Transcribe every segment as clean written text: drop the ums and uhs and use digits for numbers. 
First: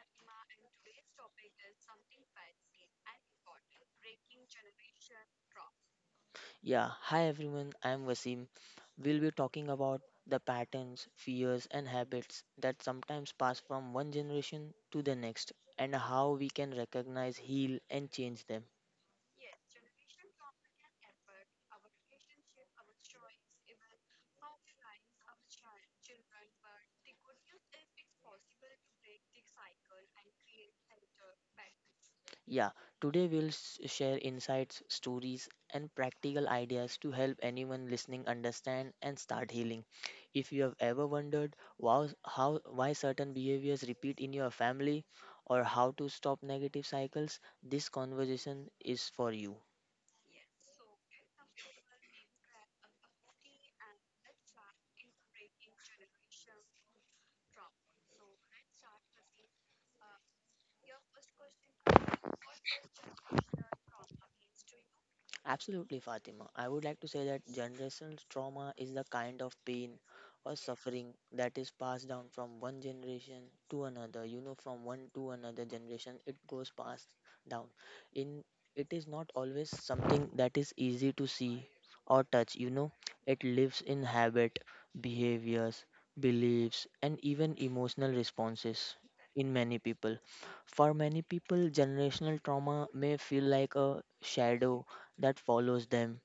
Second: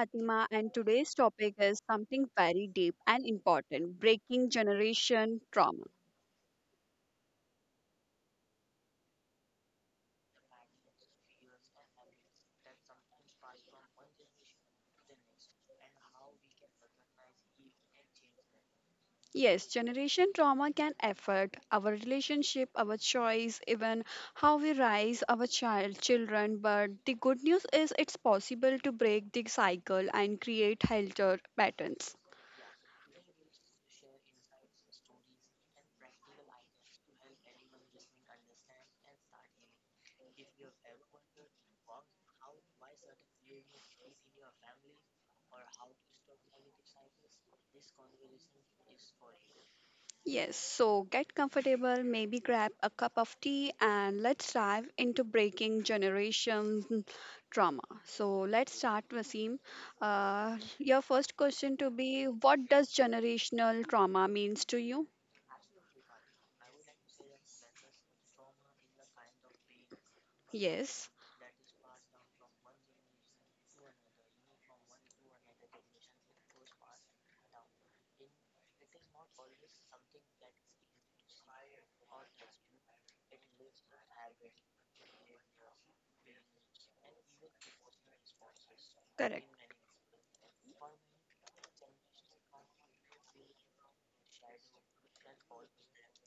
Fatima, and today's topic is something very deep and important breaking generation trauma. Yeah, hi everyone, I'm Wasim. We'll be talking about the patterns, fears, and habits that sometimes pass from one generation to the next, and how we can recognize, heal, and change them. Yes, generation trauma can affect our relationship, our choice, even how we raise our children. But the good news is it's possible to break the cycle and create healthier patterns. Yeah, today we'll share insights, stories, and practical ideas to help anyone listening understand and start healing. If you have ever wondered wow, how, why certain behaviors repeat in your family or how to stop negative cycles, this conversation is for you. Yes, so get comfortable, maybe grab a cup of tea, and let's dive into breaking generation trauma. So let's start, Wasim. Your first question to be, what does generational trauma means to you? Absolutely, Fatima. I would like to say that generational trauma is the kind of pain or Yes. suffering that is passed down from one generation to another, you know, from one to another generation. It goes passed down in. It is not always something that is easy to see or touch, you know. It lives in habit, behaviors, beliefs, and even emotional responses in Correct. many people. For many people, generational trauma may feel like a shadow that follows them,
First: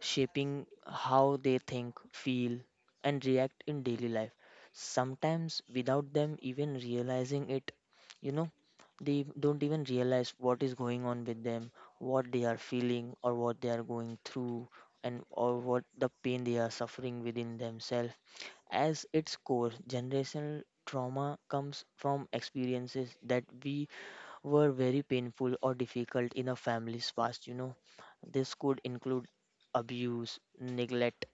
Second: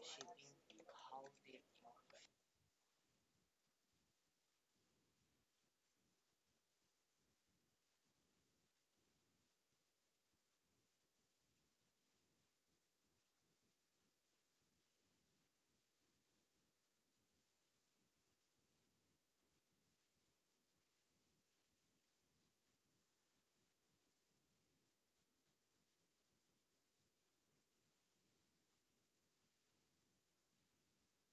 shaping how they think, feel, and react in daily life. Sometimes, without them even realizing it, you know, they don't even realize what is going on with them, what they are feeling, or what they are going through, and or what the pain they are suffering within themselves. As its core, generational trauma comes from experiences that we were very painful or difficult in a family's past, you know. This could include abuse, neglect,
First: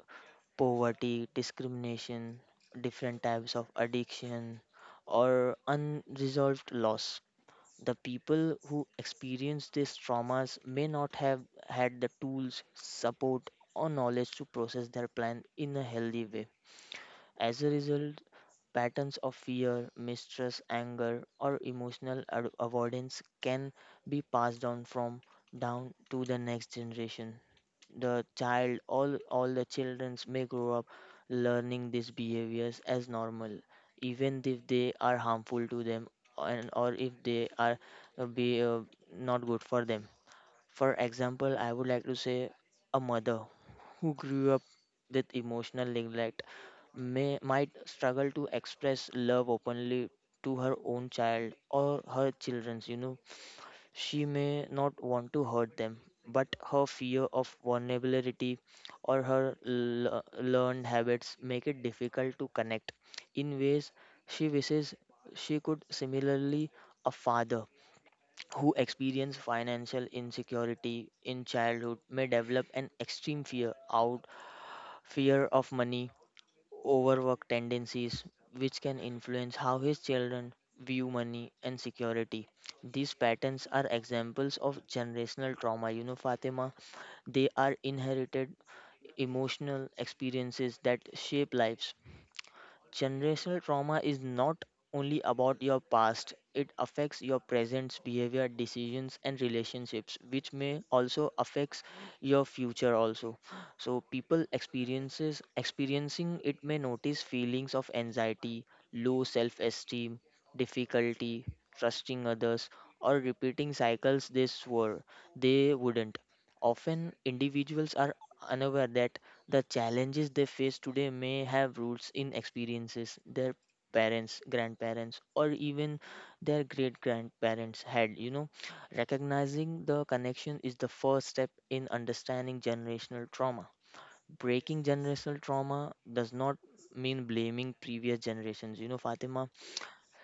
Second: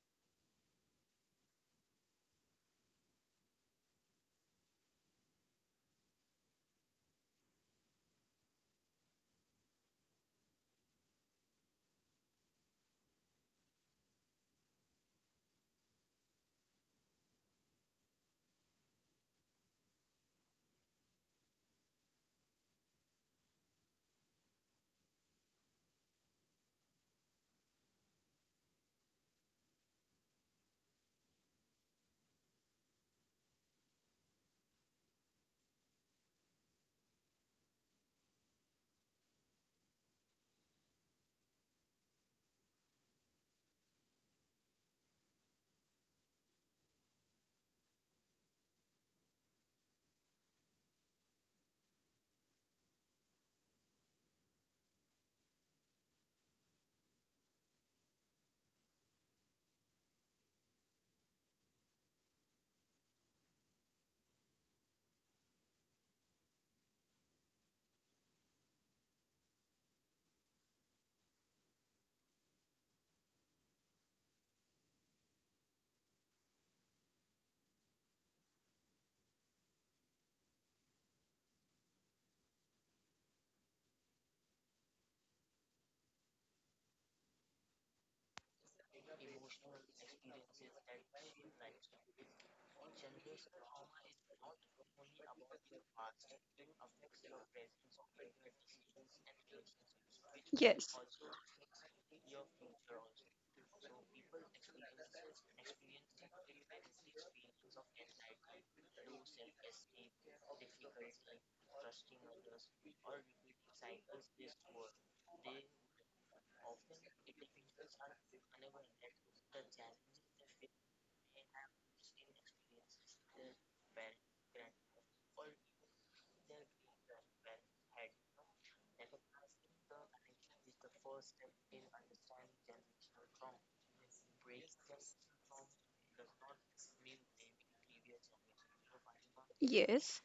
poverty, discrimination, different types of addiction, or unresolved loss. The people who experience these traumas may not have had the tools, support, or knowledge to process their plan in a healthy way. As a result, patterns of fear, mistrust, anger, or avoidance can be passed down from down to the next generation. All the children may grow up learning these behaviors as normal, even if they are harmful to them and or if they are be not good for them. For example, I would like to say a mother who grew up with emotional neglect may might struggle to express love openly to her own child or her children's, you know. She may not want to hurt them, but her fear of vulnerability or her learned habits make it difficult to connect in ways she wishes she could. Similarly, a father who experiences financial insecurity in childhood may develop an extreme fear of money, overwork tendencies, which can influence how his children view money and security. These patterns are examples of generational trauma, you know, Fatima. They are inherited emotional experiences that shape lives. Generational trauma is not only about your past, it affects your present behavior, decisions and relationships, which may Yes, also affects your future also. So people experiences experiencing it may notice feelings of anxiety, low self-esteem, difficulty trusting others, or repeating cycles they swore they wouldn't. Often individuals are unaware that the challenges they face today may have roots in experiences their parents, grandparents, or even their great grandparents had. You know, recognizing the connection is the first step in understanding generational trauma. Breaking generational trauma does not mean blaming previous generations. You know, Fatima, yes,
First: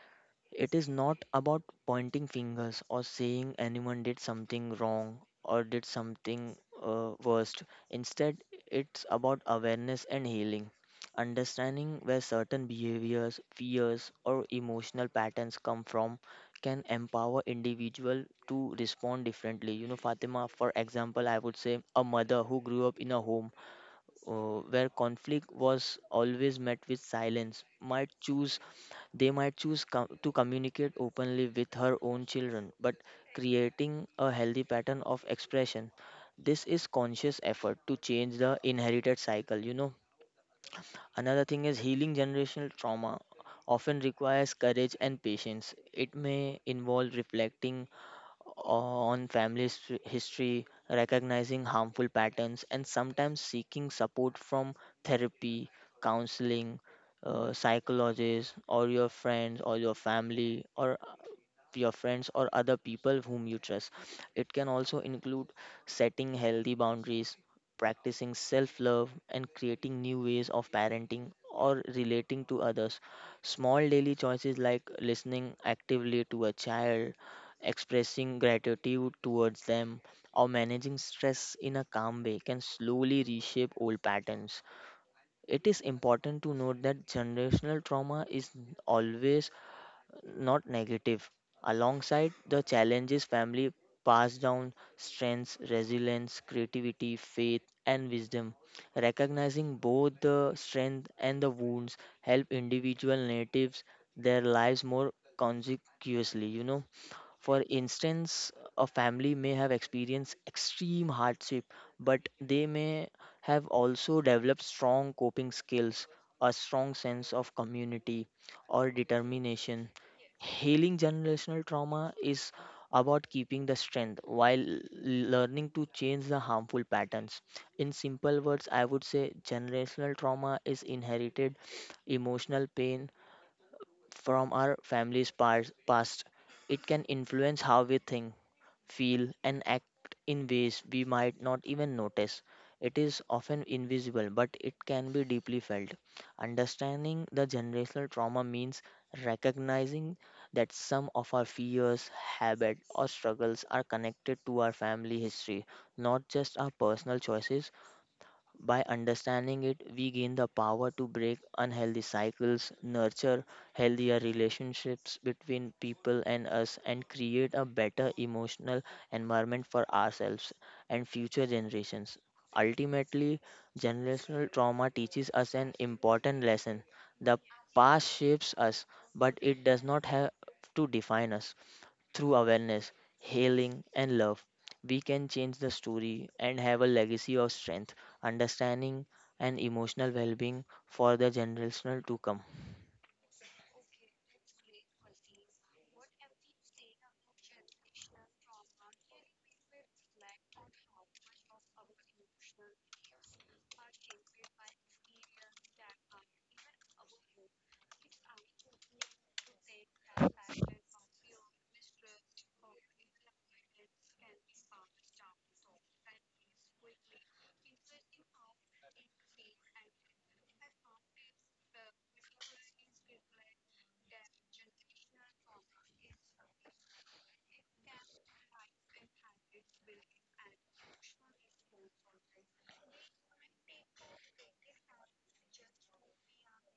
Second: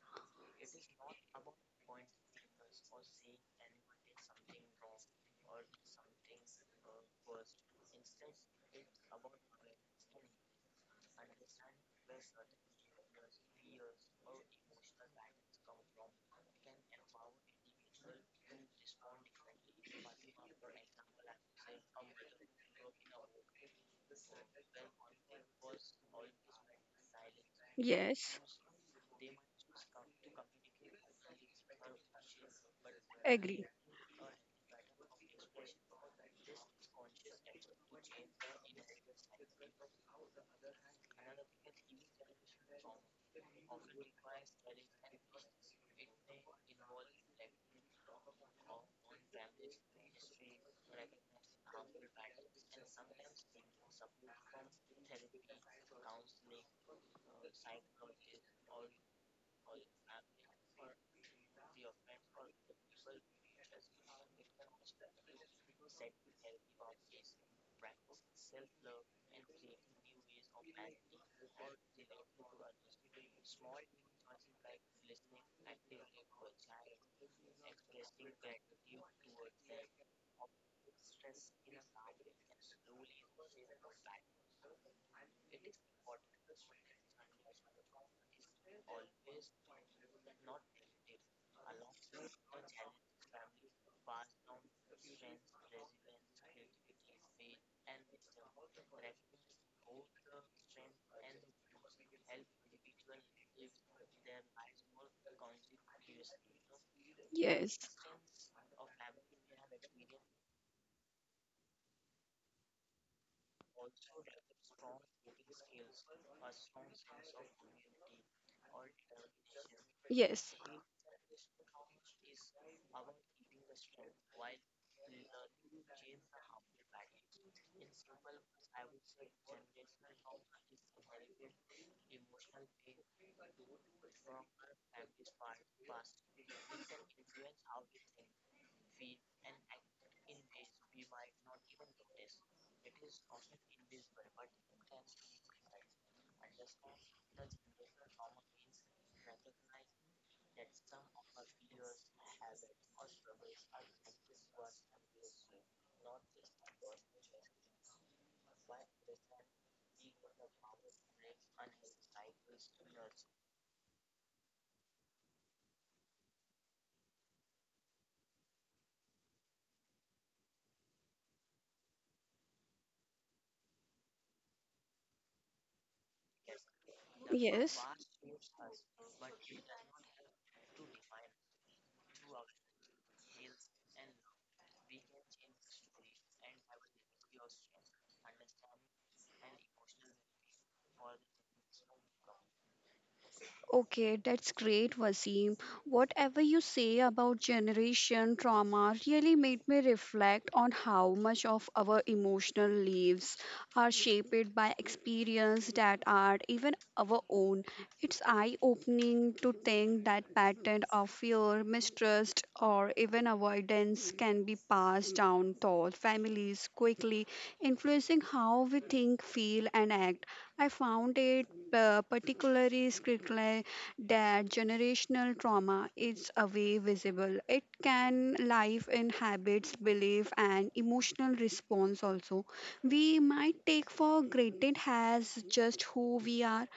it is not about pointing fingers or saying anyone did something wrong or did something worst. Instead, it's about awareness and healing. Understanding where certain behaviors, fears, or emotional patterns come from can empower individual to respond differently, you know, Fatima. For example, I would say a mother who grew up in a home where conflict was always met with silence might yes. choose, they might choose to communicate openly with her own children, but Agree. creating a healthy pattern of expression. This is conscious effort to change the inherited cycle, you know. Another thing is healing generational trauma often requires courage and patience. It may involve reflecting on family history, recognizing harmful patterns, and sometimes seeking support from therapy, counseling, psychologists, or your friends, or your family, or your friends or other people whom you trust. It can also include setting healthy boundaries, practicing self love, and creating new ways of parenting or relating to others. Small daily choices like listening actively to a child, expressing gratitude towards them, or managing stress in a calm way can slowly reshape old patterns. It is important to note that generational trauma is always not negative. Alongside the challenges, family pass down strengths, resilience, creativity, faith, and wisdom. Recognizing both the strength and the wounds help individual natives their lives more consecuously. You know, for Yes, instance, a family may have experienced extreme hardship, but they may have also developed strong coping skills, a strong sense of community, or determination. yes, Healing generational trauma is about keeping the strength while learning to change the harmful patterns. In simple words, I would say generational trauma is inherited emotional pain from our family's past. It can influence how we think, feel, and act in ways we might not even notice. It is often invisible, but it can be deeply felt. Understanding the generational trauma means recognizing that some of our fears, habits, or struggles are connected to our family history, not just our personal choices. By understanding it, we gain the power to break unhealthy cycles, nurture healthier relationships between people and us, and create a better emotional environment for ourselves and future generations. Ultimately, generational trauma teaches us an important lesson. The yes. past shapes us, but it does not have to define us. Through awareness, healing, and love, we can change the story and have a legacy of strength, understanding, and emotional well being for the generational to come. Okay, that's great, Wasim. Whatever you say about generation trauma really made me reflect on how much of our emotional lives are shaped by experience that are even our own. It's eye-opening to think that pattern of fear, mistrust, or even avoidance can be passed down through families quickly, influencing how we think, feel, and act. I found it particularly critical that generational trauma is a way visible. It can live in habits, belief, and emotional response also. We might take for granted as just who we are.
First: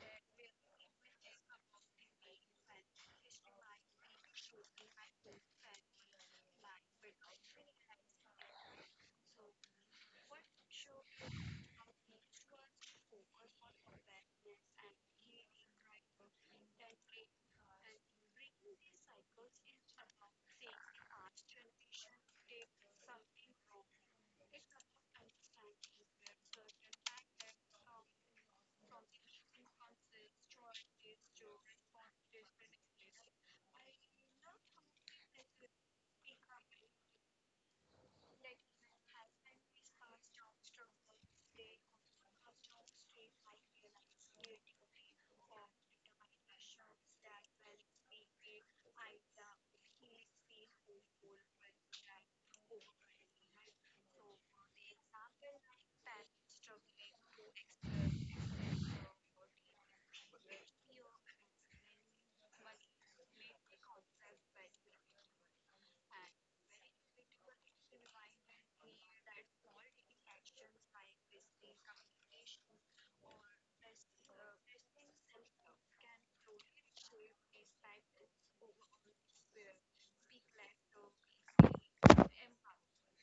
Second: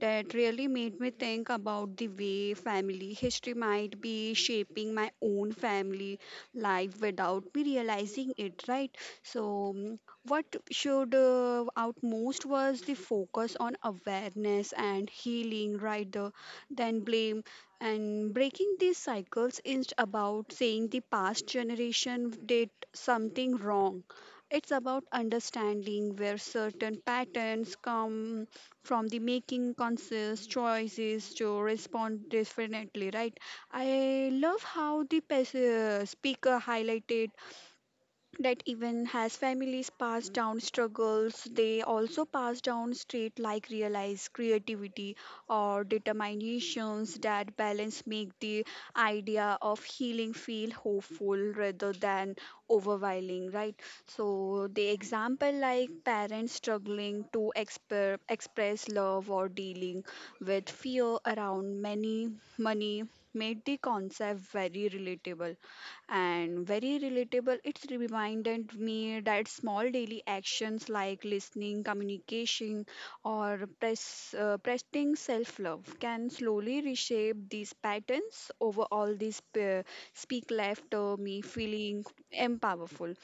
That really made me think about the way family history might be shaping my own family life without me realizing it, right? So, mm, what should out most was the focus on awareness and healing, right? The then blame. And breaking these cycles is about saying the past generation did something wrong. It's about understanding where certain patterns come from the making conscious choices to respond differently, right? I love how the speaker highlighted that even as families pass down struggles, they also pass down traits like realize creativity or determinations that balance make the idea of healing feel hopeful rather than overwhelming, right? So the example like parents struggling to express love or dealing with fear around many money made the concept very relatable and very relatable. It's reminded me that small daily actions like listening, communication, or pressing self love can slowly reshape these patterns. Overall, these speak left me feeling empowered.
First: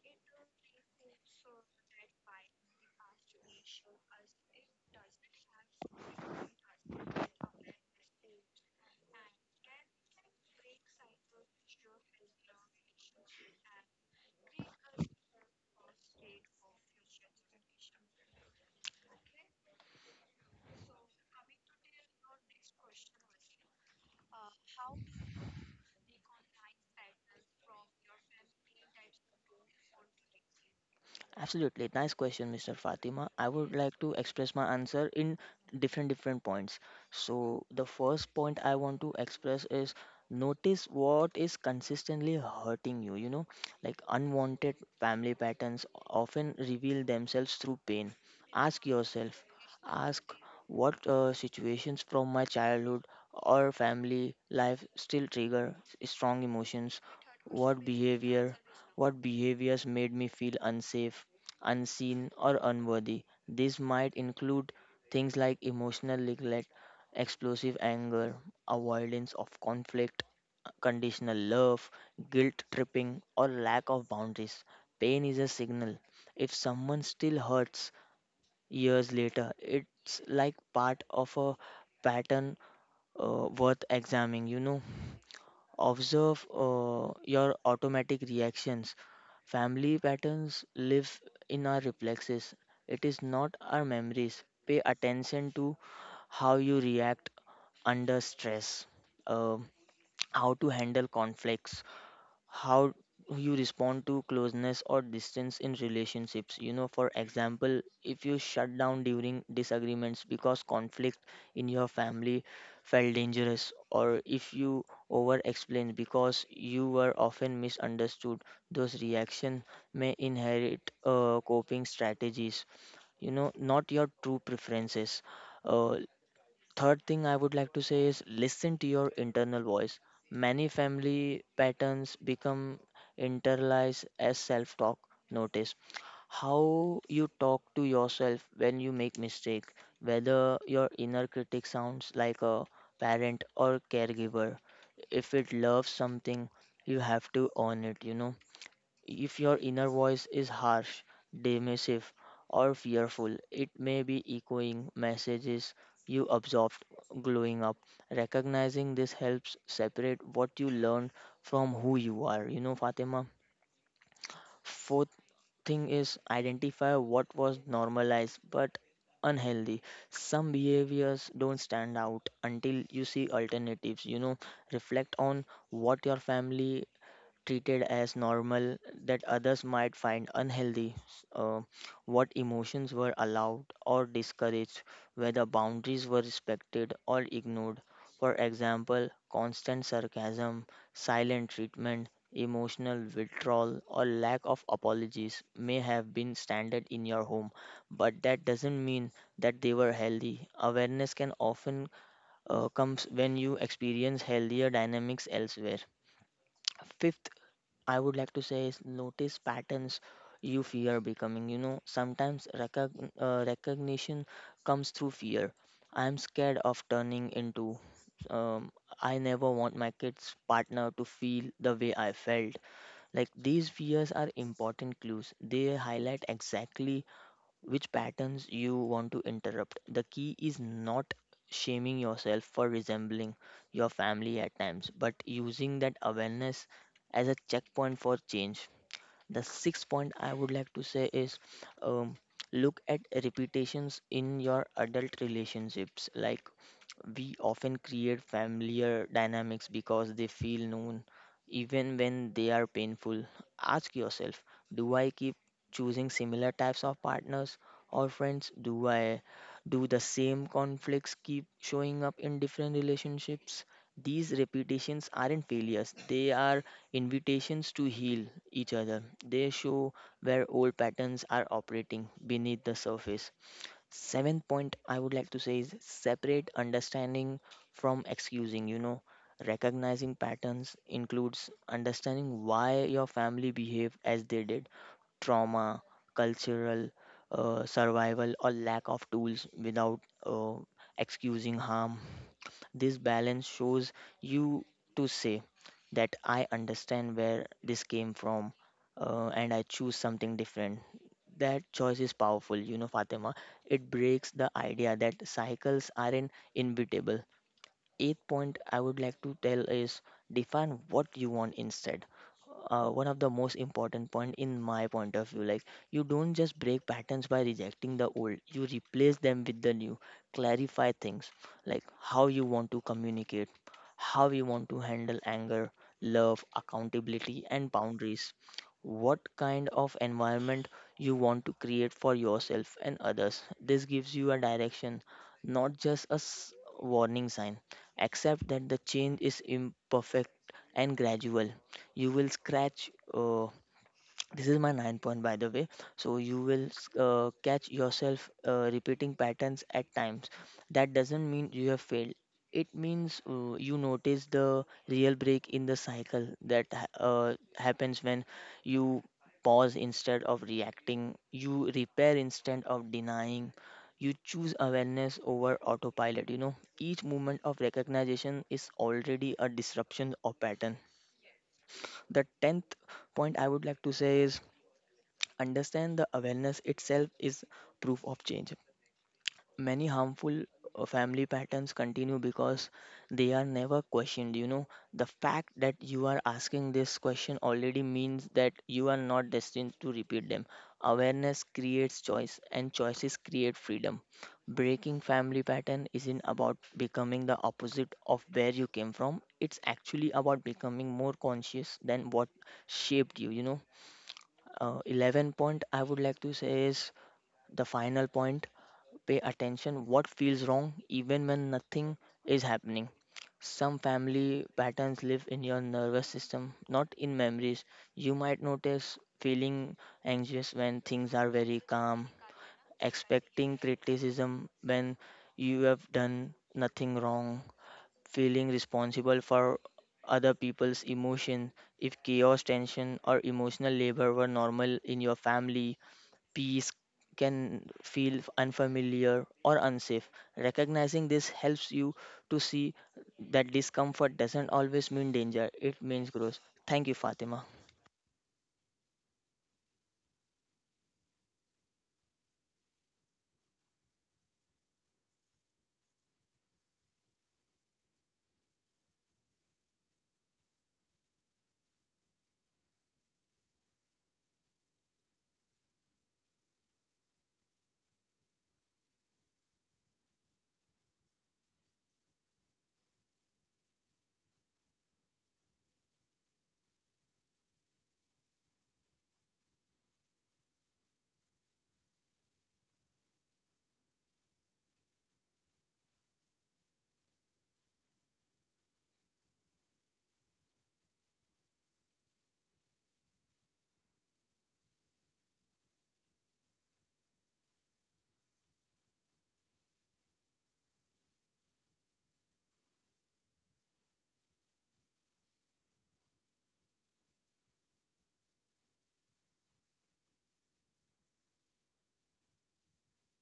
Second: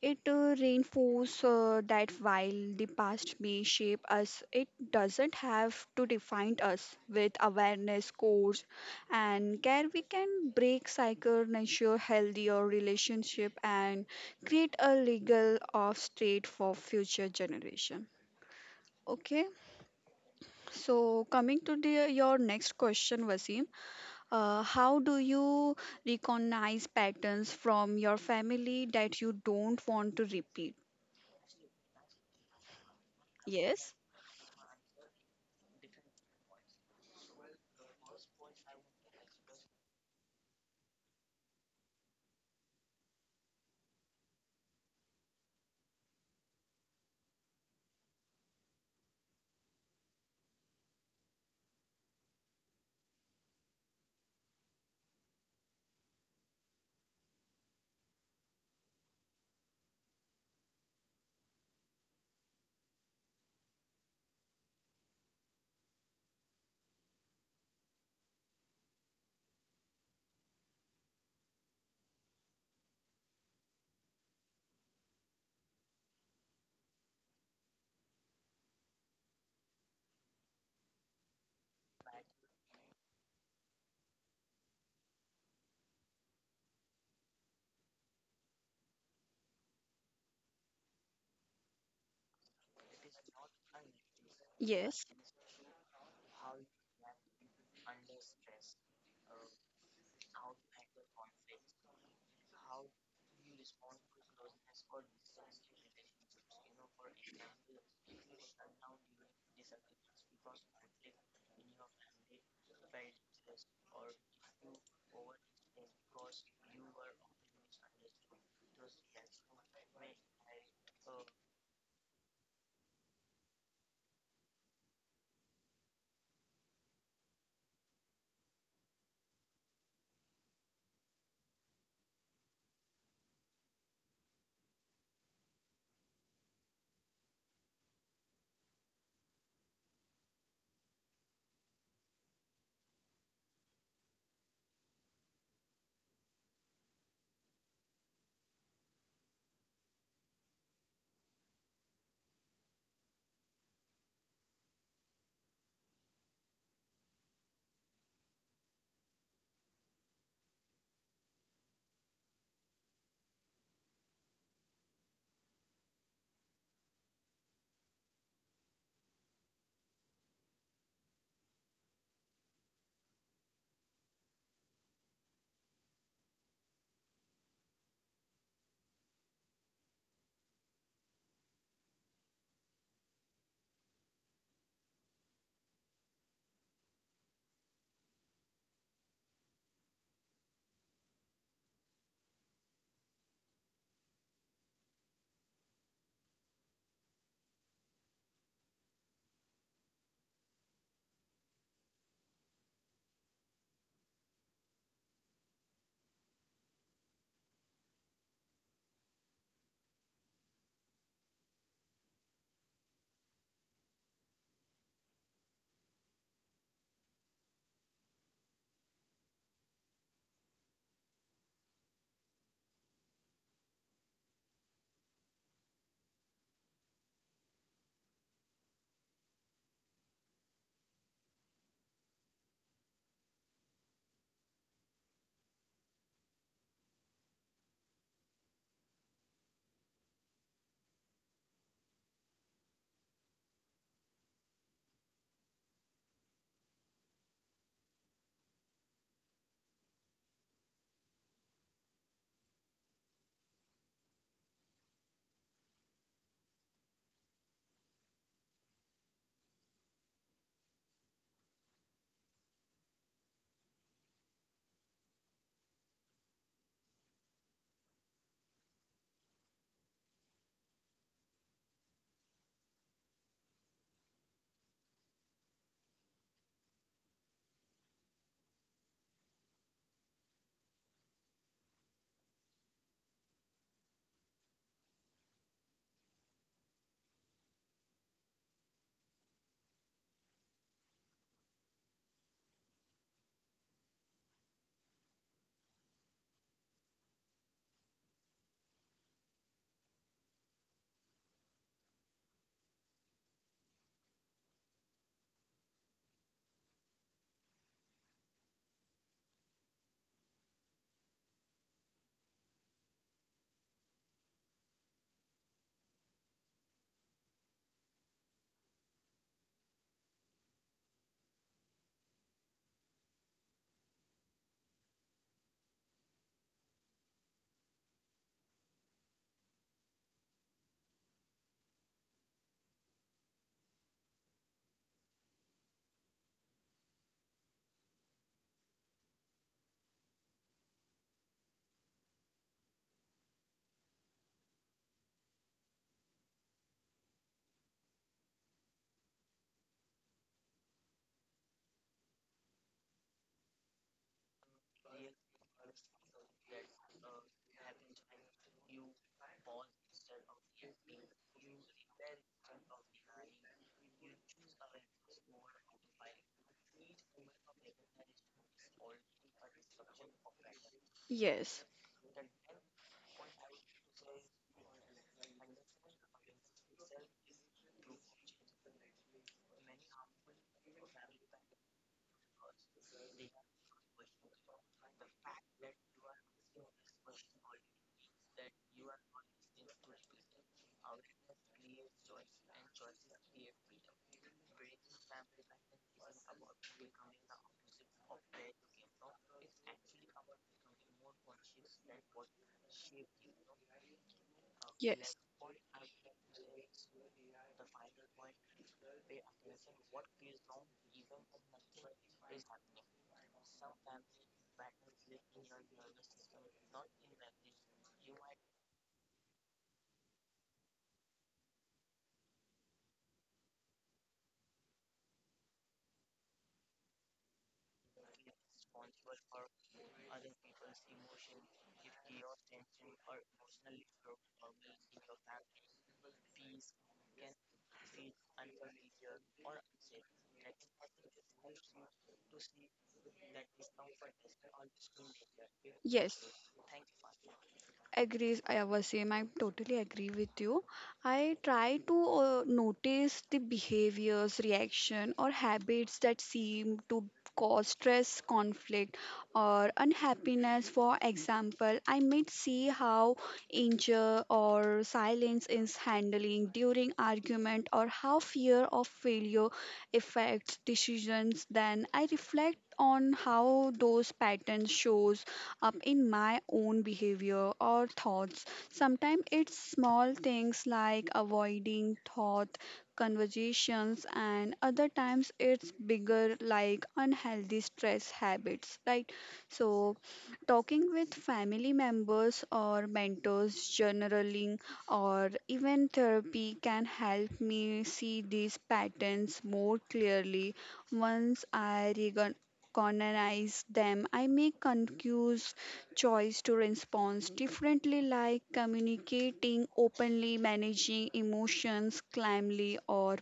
It reinforces that while the past may shape us, it doesn't have to define us. With awareness, course, and care, we can break cycle, nurture healthier relationship, and create a legal of state for future generation. Okay, so coming to the, your next question, Vaseem, how do you recognize patterns from your family that you don't want to repeat? Absolutely. Nice question, Mr. Fatima. I would Yes. like to express my answer in different different points. So the first point I want to express is notice what is consistently hurting you, you know, like unwanted family patterns often reveal themselves through pain. Ask yourself, ask what situations from my childhood or family life still trigger strong emotions? What behaviors made me feel unsafe, unseen, or unworthy? This might include things like emotional neglect, explosive anger, avoidance of conflict, conditional love, guilt tripping, or lack of boundaries. Pain is a signal. If someone still hurts years later, it's like part of a pattern worth examining, you know. Observe your automatic reactions. Family patterns live in our reflexes, it is not our memories. Pay Yes. attention to how you react under stress, uh, how to handle conflicts, how you respond to closeness or distance in relationships, you know. For example, if you shut down during disagreements because conflict in your family felt dangerous, or if you over explain because you were often misunderstood, those reactions may inherit coping strategies, you know, not your true preferences. uh, Third thing I would like to say is listen to your internal voice. Many family patterns become internalized as self talk. Notice how you talk to yourself when you make mistake, whether your inner critic sounds like a parent or caregiver. If it loves something, you have to own it, you know. If your inner voice is harsh, dismissive, or fearful, it may be echoing messages you absorbed growing up. Recognizing this helps separate what you learned from who you are. You know, Fatima. Fourth thing is identify what was normalized but unhealthy. Some behaviors don't stand out until you see alternatives. You know, reflect on what your family treated as normal that others might find unhealthy, what emotions were allowed or discouraged, whether boundaries were respected or ignored. For example, constant sarcasm, silent treatment, emotional withdrawal, or lack of apologies may have been standard in your home, but that doesn't mean that they were healthy. Awareness can often comes when you experience healthier dynamics elsewhere. Fifth I would like to say is notice patterns you fear becoming. You know, sometimes recognition comes through fear. I'm scared of turning into. Um, I never want my kids' partner to feel the way I felt. Like these fears are important clues. They highlight exactly which patterns you want to interrupt. The key is not shaming yourself for resembling your family at times, but using that awareness as a checkpoint for change. The sixth point I would like to say is um, look at repetitions in your adult relationships. Like we often create familiar dynamics because they feel known, even when they are painful. Ask yourself, do I keep choosing similar types of partners or friends? Do the same conflicts keep showing up in different relationships? These repetitions aren't failures, they are invitations to heal each other. They show where old patterns are operating beneath the surface. Seventh point I would like to say is separate understanding from excusing. You know, recognizing patterns includes understanding why your family behaved as they did. Trauma, cultural, survival, or lack of tools without excusing harm. This balance shows you to say that I understand where this came from and I choose something different. That choice is powerful, you know, Fatima. It breaks the idea that cycles are in inevitable. Eighth point I would like to tell is define what you want instead, one of the most important point in my point of view, like you don't just break patterns by rejecting the old, you replace them with the new. Clarify things like how you want to communicate, how you want to handle anger, love, accountability and boundaries, what kind of environment you want to create for yourself and others. This gives you a direction, not just a warning sign. Accept that the change is imperfect and gradual. You will scratch, this is my 9 point by the way, so you will catch yourself repeating patterns at times. That doesn't mean you have failed. It means you notice the real break in the cycle that happens when you pause instead of reacting, you repair instead of denying, you choose awareness over autopilot, you know. Each moment of recognition is already a disruption or pattern. Yes. The 10th point I would like to say is understand the awareness itself is proof of change. Many harmful family patterns continue because they are never questioned, you know. The fact that you are asking this question already means that you are not destined to repeat them. Awareness creates choice and choices create freedom. Breaking family pattern isn't about becoming the opposite of where you came from, it's actually about becoming more conscious than what shaped you, you know. Yes. 11 point I would like to say is the final point. Pay attention what feels wrong even when nothing is happening. Some family patterns live in your nervous system, not in memories. You might notice feeling anxious when things are very calm, expecting criticism when you have done nothing wrong, feeling responsible for other people's emotion. If chaos, tension or emotional labor were normal in your family, peace can feel unfamiliar or unsafe. Recognizing this helps you to see that discomfort doesn't always mean danger, it means Yes. growth. Thank you, Fatima. Agrees, I was same. I totally agree with you. I try to notice the behaviors, reaction, or habits that seem to cause stress, conflict, or unhappiness. For example, I might see how Injure or silence is handling during argument or how fear of failure affects decisions then I reflect on how those patterns shows up in my own behavior or thoughts sometimes it's small things like avoiding thought conversations and other times it's bigger like unhealthy stress habits, right? So talking with family members or mentors, journaling, or even therapy can help me see these patterns more clearly. Once I recognize them, I make conscious choice to respond differently, like communicating openly, managing emotions calmly, or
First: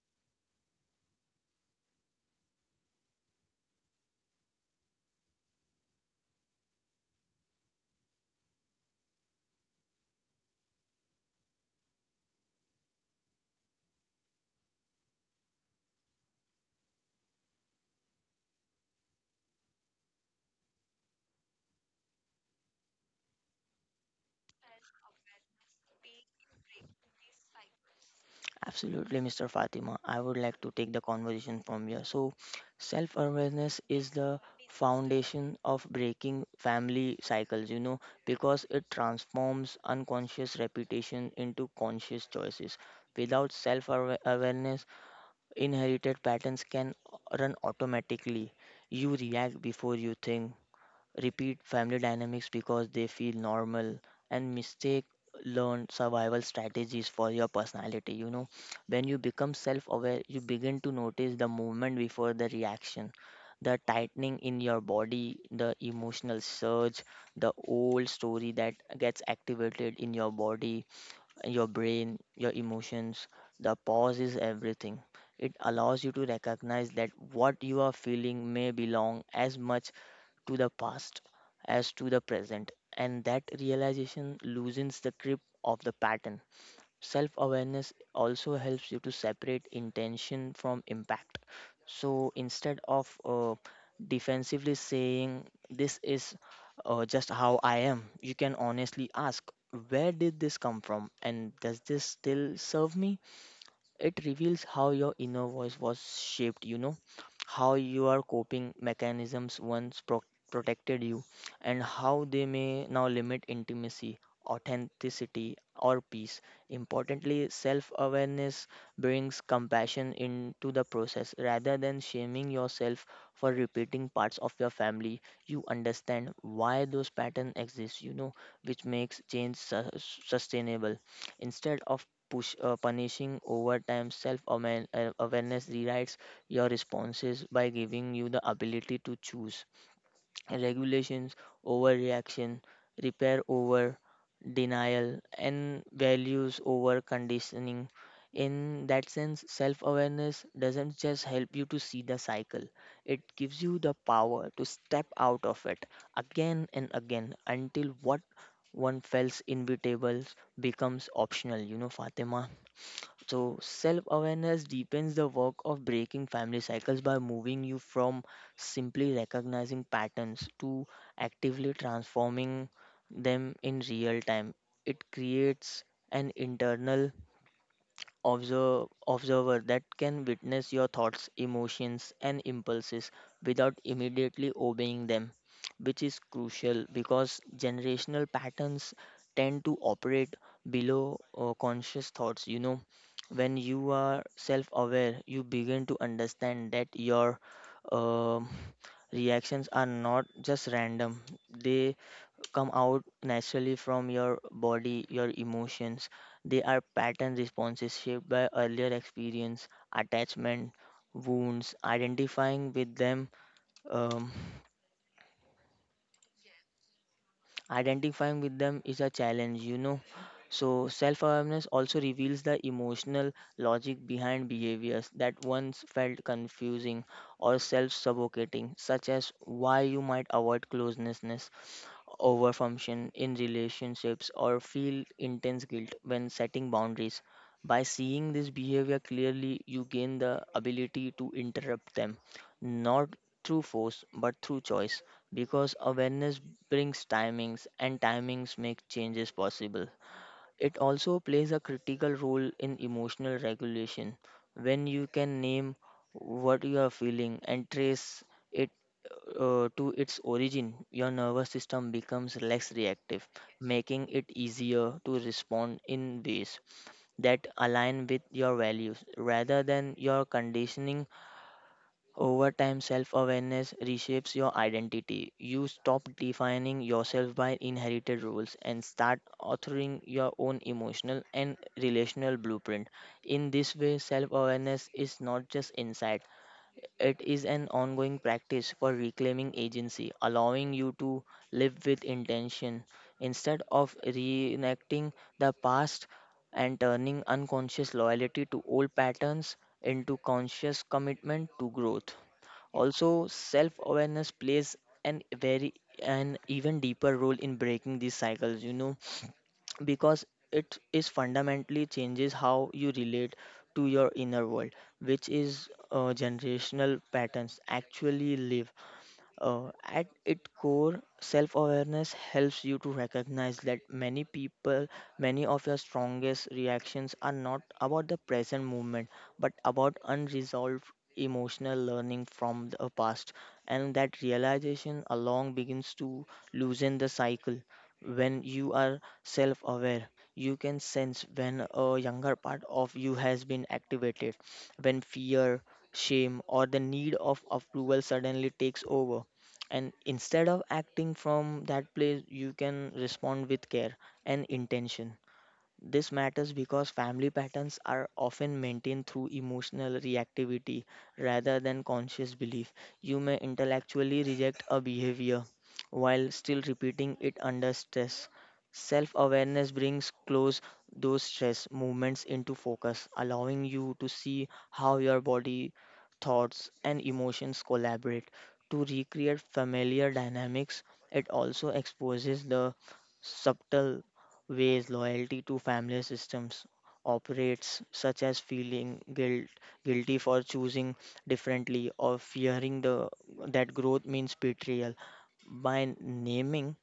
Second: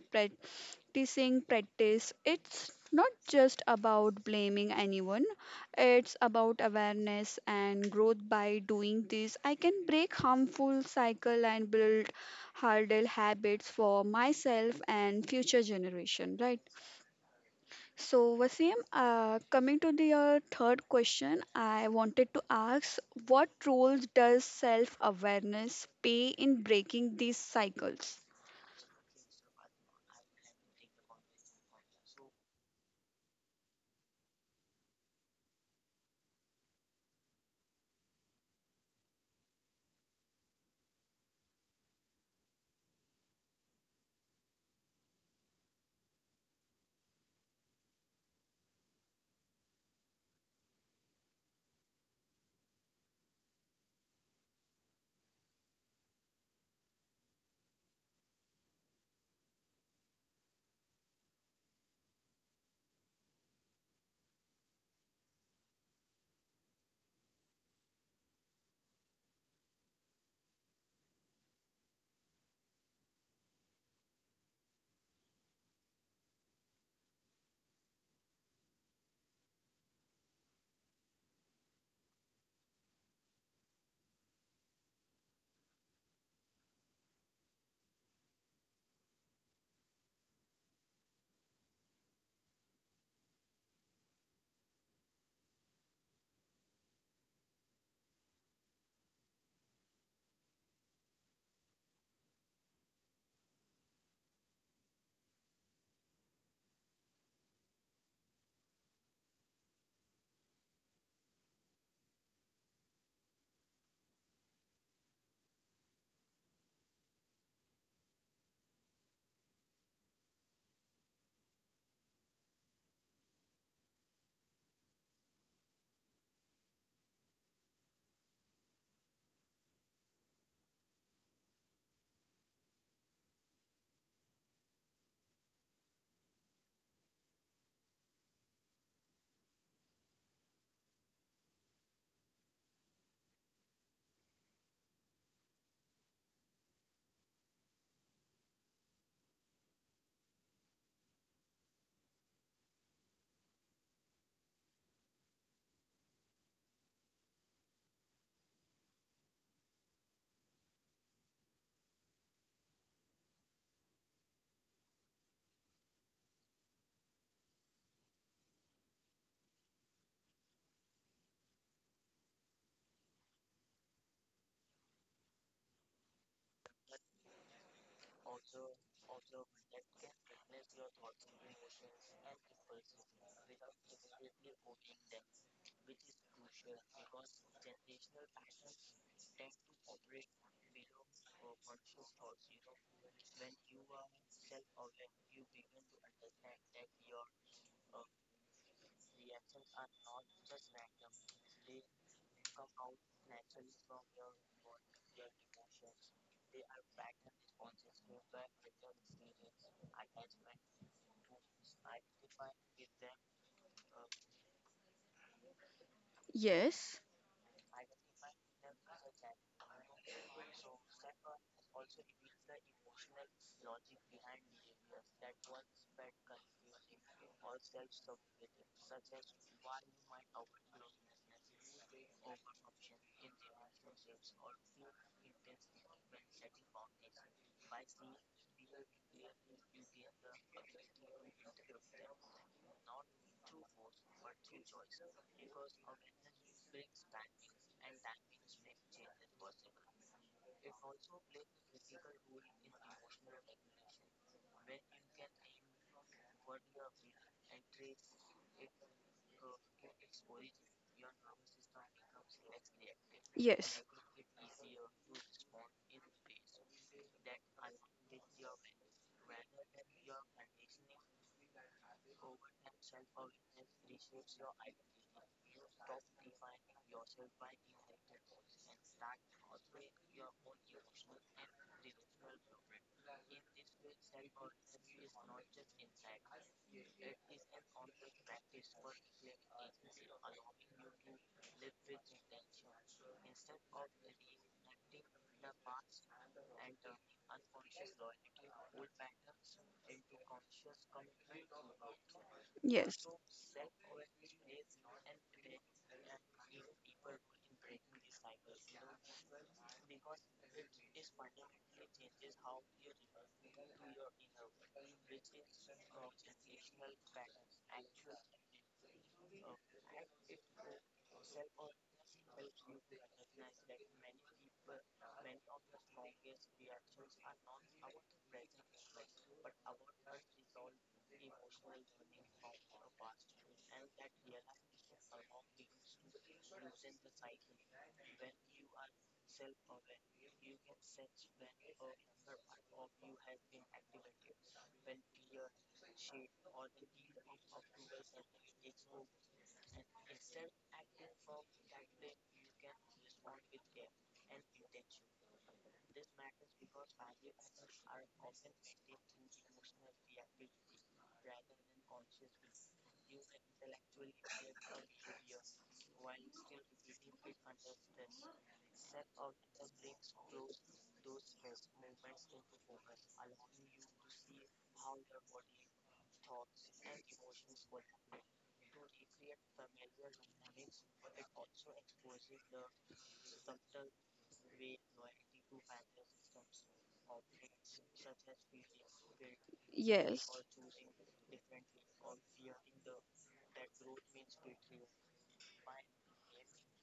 practicing practice it's not just about blaming anyone, it's about awareness and growth by doing this I can break harmful cycle and build harder habits for myself and future generation, right? So Wasim, coming to the third question I wanted to ask what roles does self awareness play in breaking these cycles? Absolutely, Mr. Fatima. I would like to take the conversation from here. So, self awareness is the foundation of breaking family cycles, you know, because it transforms unconscious repetition into conscious choices. Without self awareness, inherited patterns can run automatically. You react before you think, repeat family dynamics because they feel normal, and mistake learned survival strategies for your personality. You know, when you become self aware, you begin to notice the movement before the reaction, the tightening in your body, the emotional surge, the old story that gets activated in your body, your brain, your emotions. The pause is everything. It allows you to recognize that what you are feeling may belong as much to the past as to the present, and that realization loosens the grip of the pattern. Self awareness also helps you to separate intention from impact. So instead of defensively saying, "This is just how I am," you can honestly ask, "Where did this come from? And does this still serve me?" It reveals how your inner voice was shaped, you know, how your coping mechanisms once protected you, and how they may now limit intimacy, authenticity, or peace. Importantly, self awareness brings compassion into the process rather than shaming yourself for repeating parts of your family. You understand why those patterns exist, you know, which makes change sustainable instead of punishing over time. Self awareness rewrites your responses by giving you the ability to choose regulations over reaction, repair over denial, and values over conditioning. In that sense, self awareness doesn't just help you to see the cycle, it gives you the power to step out of it again and again until what one feels inevitable becomes optional, you know, Fatima. So, self awareness deepens the work of breaking family cycles by moving you from simply recognizing patterns to actively transforming them in real time. It creates an internal observer that can witness your thoughts, emotions, and impulses without immediately obeying them, which is crucial because generational patterns tend to operate below conscious thoughts. You know, when you are self aware, you begin to understand that your um reactions are not just random, they come out naturally from your body, your emotions. They are pattern responses shaped by earlier experience, attachment, wounds. Identifying with them, um, Yes. identifying with them is a challenge, you know. So self-awareness also reveals the emotional logic behind behaviors that once felt confusing or self-suffocating, such as why you might avoid closeness, overfunction in relationships, or feel intense guilt when setting boundaries. By seeing this behavior clearly, you gain the ability to interrupt them, not through force but through choice, because awareness brings timings, and timings make changes possible. It also plays a critical role in emotional regulation. When you can name what you are feeling and trace it to its origin, your nervous system becomes less reactive, Yes. making it easier to respond in ways that align with your values rather than your conditioning. Over time, self awareness reshapes your identity. You stop defining yourself by inherited rules and start authoring your own emotional and relational blueprint. In this way, self awareness is not just insight, it is an ongoing practice for reclaiming agency, allowing you to live with intention instead of reenacting the past and turning unconscious loyalty to old patterns into conscious commitment to growth. Yes. Also, self awareness plays an very an even deeper role in breaking these cycles, you know, because it is fundamentally changes how you relate to your inner world, which is generational patterns actually live. At its core, self awareness helps you to recognize that many of your strongest reactions are not about the present moment but about unresolved emotional learning from the past. And that realization along begins to loosen the cycle. When you are self aware, you can sense when a younger part of you has been activated, when fear, shame, or the need of approval suddenly takes over, and instead of acting from that place you can respond with care and intention. This matters because family patterns are often maintained through emotional reactivity rather than conscious belief. You may intellectually reject a behavior while still repeating it under stress. Self awareness brings close those stress movements into focus, allowing you to see how your body, thoughts, and emotions collaborate to recreate familiar dynamics. It also exposes the subtle ways loyalty to family systems operates, such as feeling guilty Yes. for choosing differently or fearing the that growth means betrayal. By naming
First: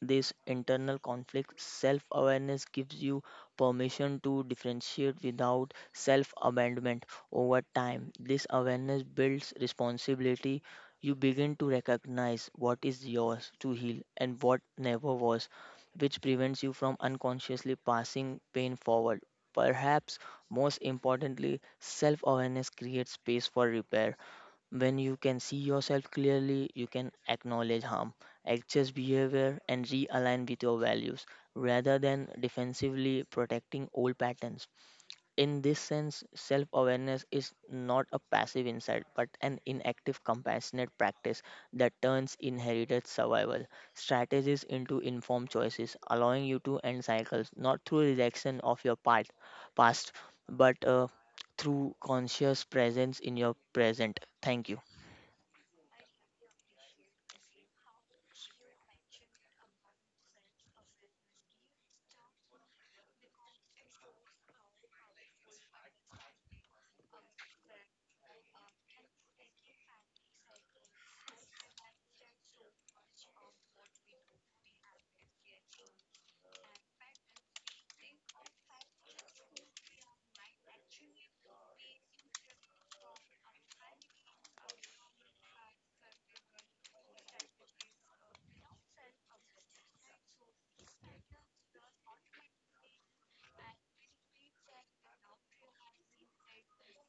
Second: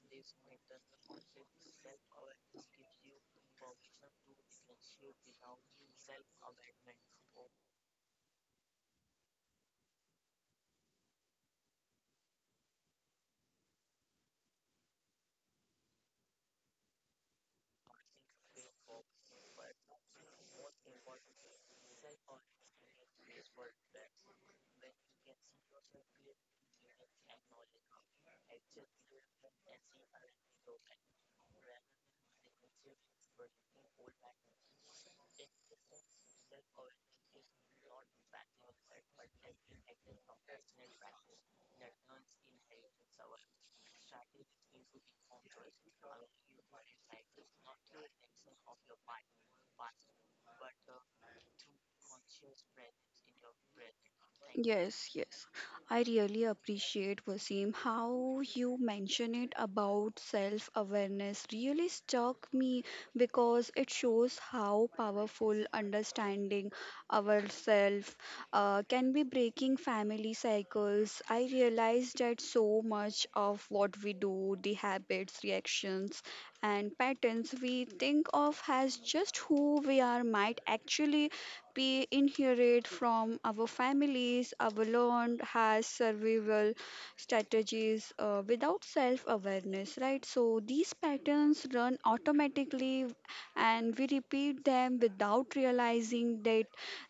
this internal conflict, self awareness gives you permission to differentiate without self abandonment. Over time, this awareness builds responsibility. You begin to recognize what is yours to heal and what never was, which prevents you from unconsciously passing pain forward. Perhaps most importantly, self awareness creates space for repair. When you can see yourself clearly, you can acknowledge harm, adjust behavior, and realign with your values rather than defensively protecting old patterns. In this sense, self awareness is not a passive insight but an inactive, compassionate practice that turns inherited survival strategies into informed choices, allowing you to end cycles not through rejection of your part, past, but through conscious presence in your present. Thank you. Yes, yes. I really appreciate Wasim how you mention it about self-awareness really struck me because it shows how powerful understanding ourselves can be breaking family cycles. I realized that so much of what we do, the habits, reactions, and patterns we think of as just who we are might actually be inherited from our families, our learned has survival strategies without self awareness, right? So these patterns run automatically and we repeat them without realizing that